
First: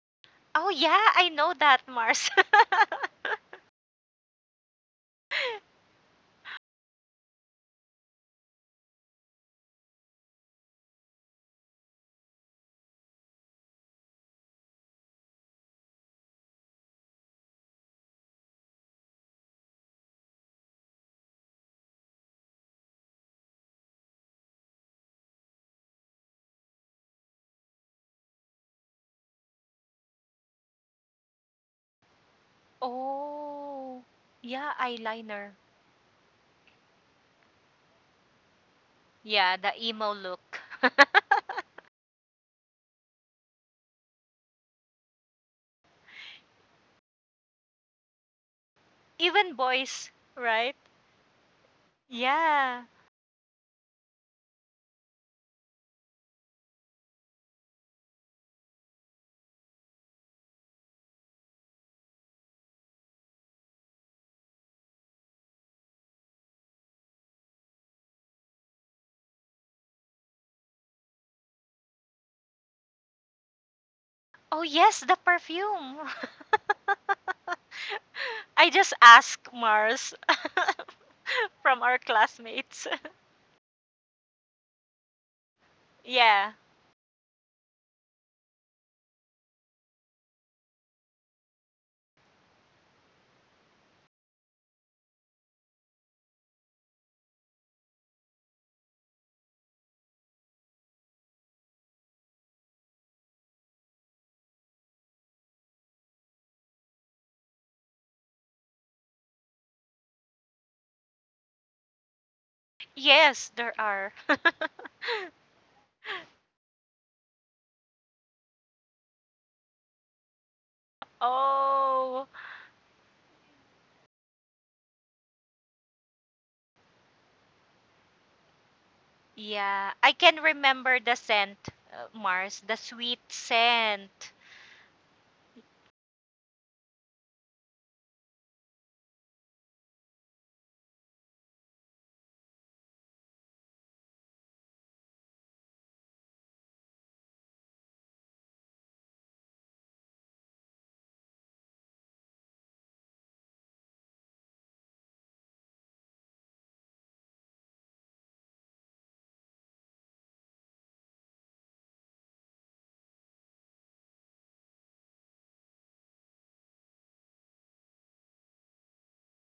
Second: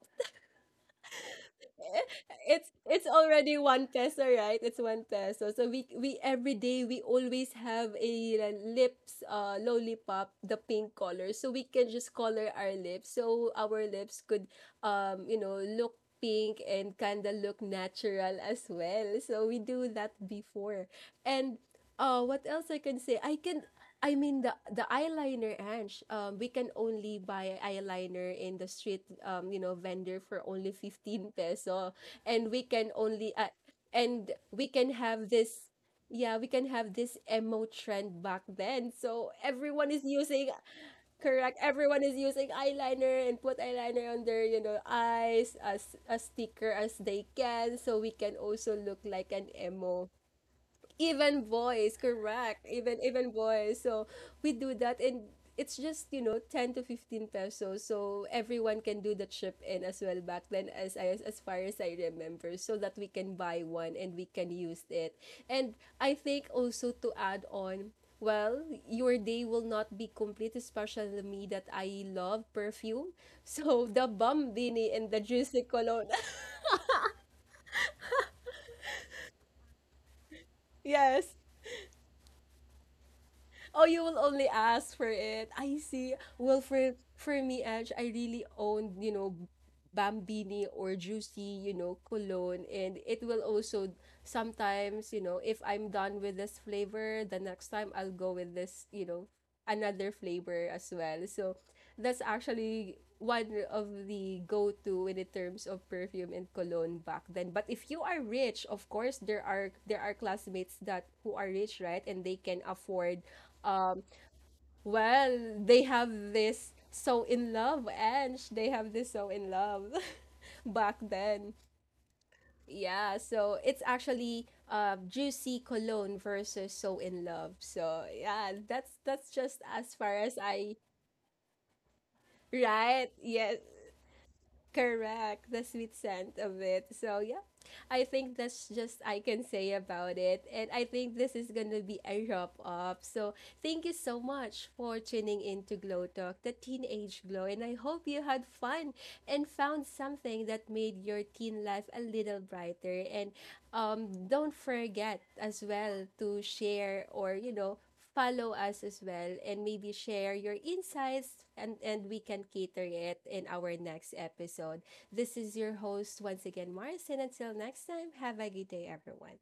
Speaker 2: Oh, yeah, I know that, Mars.
Speaker 1: it's it's already one peso, right? It's one peso. So we we every day we always have a uh, lips uh lollipop, the pink color, so we can just color our lips, so our lips could, um, you know, look pink and kinda look natural as well. So we do that before. And uh what else I can say? I can I mean the the eyeliner, Ange. Um, we can only buy eyeliner in the street, um, you know, vendor for only fifteen peso. and we can only uh,
Speaker 2: Oh,
Speaker 1: and we
Speaker 2: yeah,
Speaker 1: can have
Speaker 2: eyeliner.
Speaker 1: this, yeah, we can have this emo trend back then. So
Speaker 2: Yeah, the
Speaker 1: everyone is
Speaker 2: emo
Speaker 1: using,
Speaker 2: look.
Speaker 1: correct, everyone is using eyeliner and put eyeliner on their, you know, eyes as a sticker as they can, so we can also look like an
Speaker 2: Even
Speaker 1: emo.
Speaker 2: boys, right?
Speaker 1: Even boys, correct,
Speaker 2: Yeah.
Speaker 1: even even boys. So we do that. And it's just, you know, ten to fifteen pesos, so everyone can do the trip in as well back then, as I, as far as I remember, so that we can buy one and we can use it. And I think also, to add on, well, your day will not be complete, especially me, that I love perfume. So the
Speaker 2: Oh,
Speaker 1: bambini
Speaker 2: yes,
Speaker 1: and
Speaker 2: the
Speaker 1: the juicy
Speaker 2: perfume.
Speaker 1: cologne.
Speaker 2: I just asked, Mars,
Speaker 1: Yes.
Speaker 2: from our classmates.
Speaker 1: Oh, you will only ask for it. I see.
Speaker 2: Yeah.
Speaker 1: Well, for for me, Edge, I really owned, you know, Bambini or Juicy, you know, cologne. And it will also sometimes, you know, if I'm done with this flavor, the next time I'll go with this, you know, another flavor as well. So that's actually one of the go-to in the terms of perfume and cologne back then. But if you are rich, of course, there are there are classmates that, who are rich, right? And they can afford,
Speaker 2: Yes, there
Speaker 1: um,
Speaker 2: are.
Speaker 1: well, they have this so in love and they have this so in love back then.
Speaker 2: Oh.
Speaker 1: Yeah, so it's actually, uh, juicy cologne versus so in love. So yeah, that's that's just,
Speaker 2: Yeah,
Speaker 1: as
Speaker 2: I
Speaker 1: far as
Speaker 2: can
Speaker 1: I—
Speaker 2: remember the scent, uh, Mars, the
Speaker 1: Right.
Speaker 2: sweet
Speaker 1: Yes.
Speaker 2: scent.
Speaker 1: Correct. The sweet scent of it. So yeah, I think that's just I can say about it. And I think this is gonna be a wrap up. So thank you so much for tuning in to Glow Talk, the teenage glow. And I hope you had fun and found something that made your teen life a little brighter. And, um, don't forget as well to share, or you know, follow us as well, and maybe share your insights, and and we can cater it in our next episode. This is your host once again, Mars, and until next time, have a good day, everyone.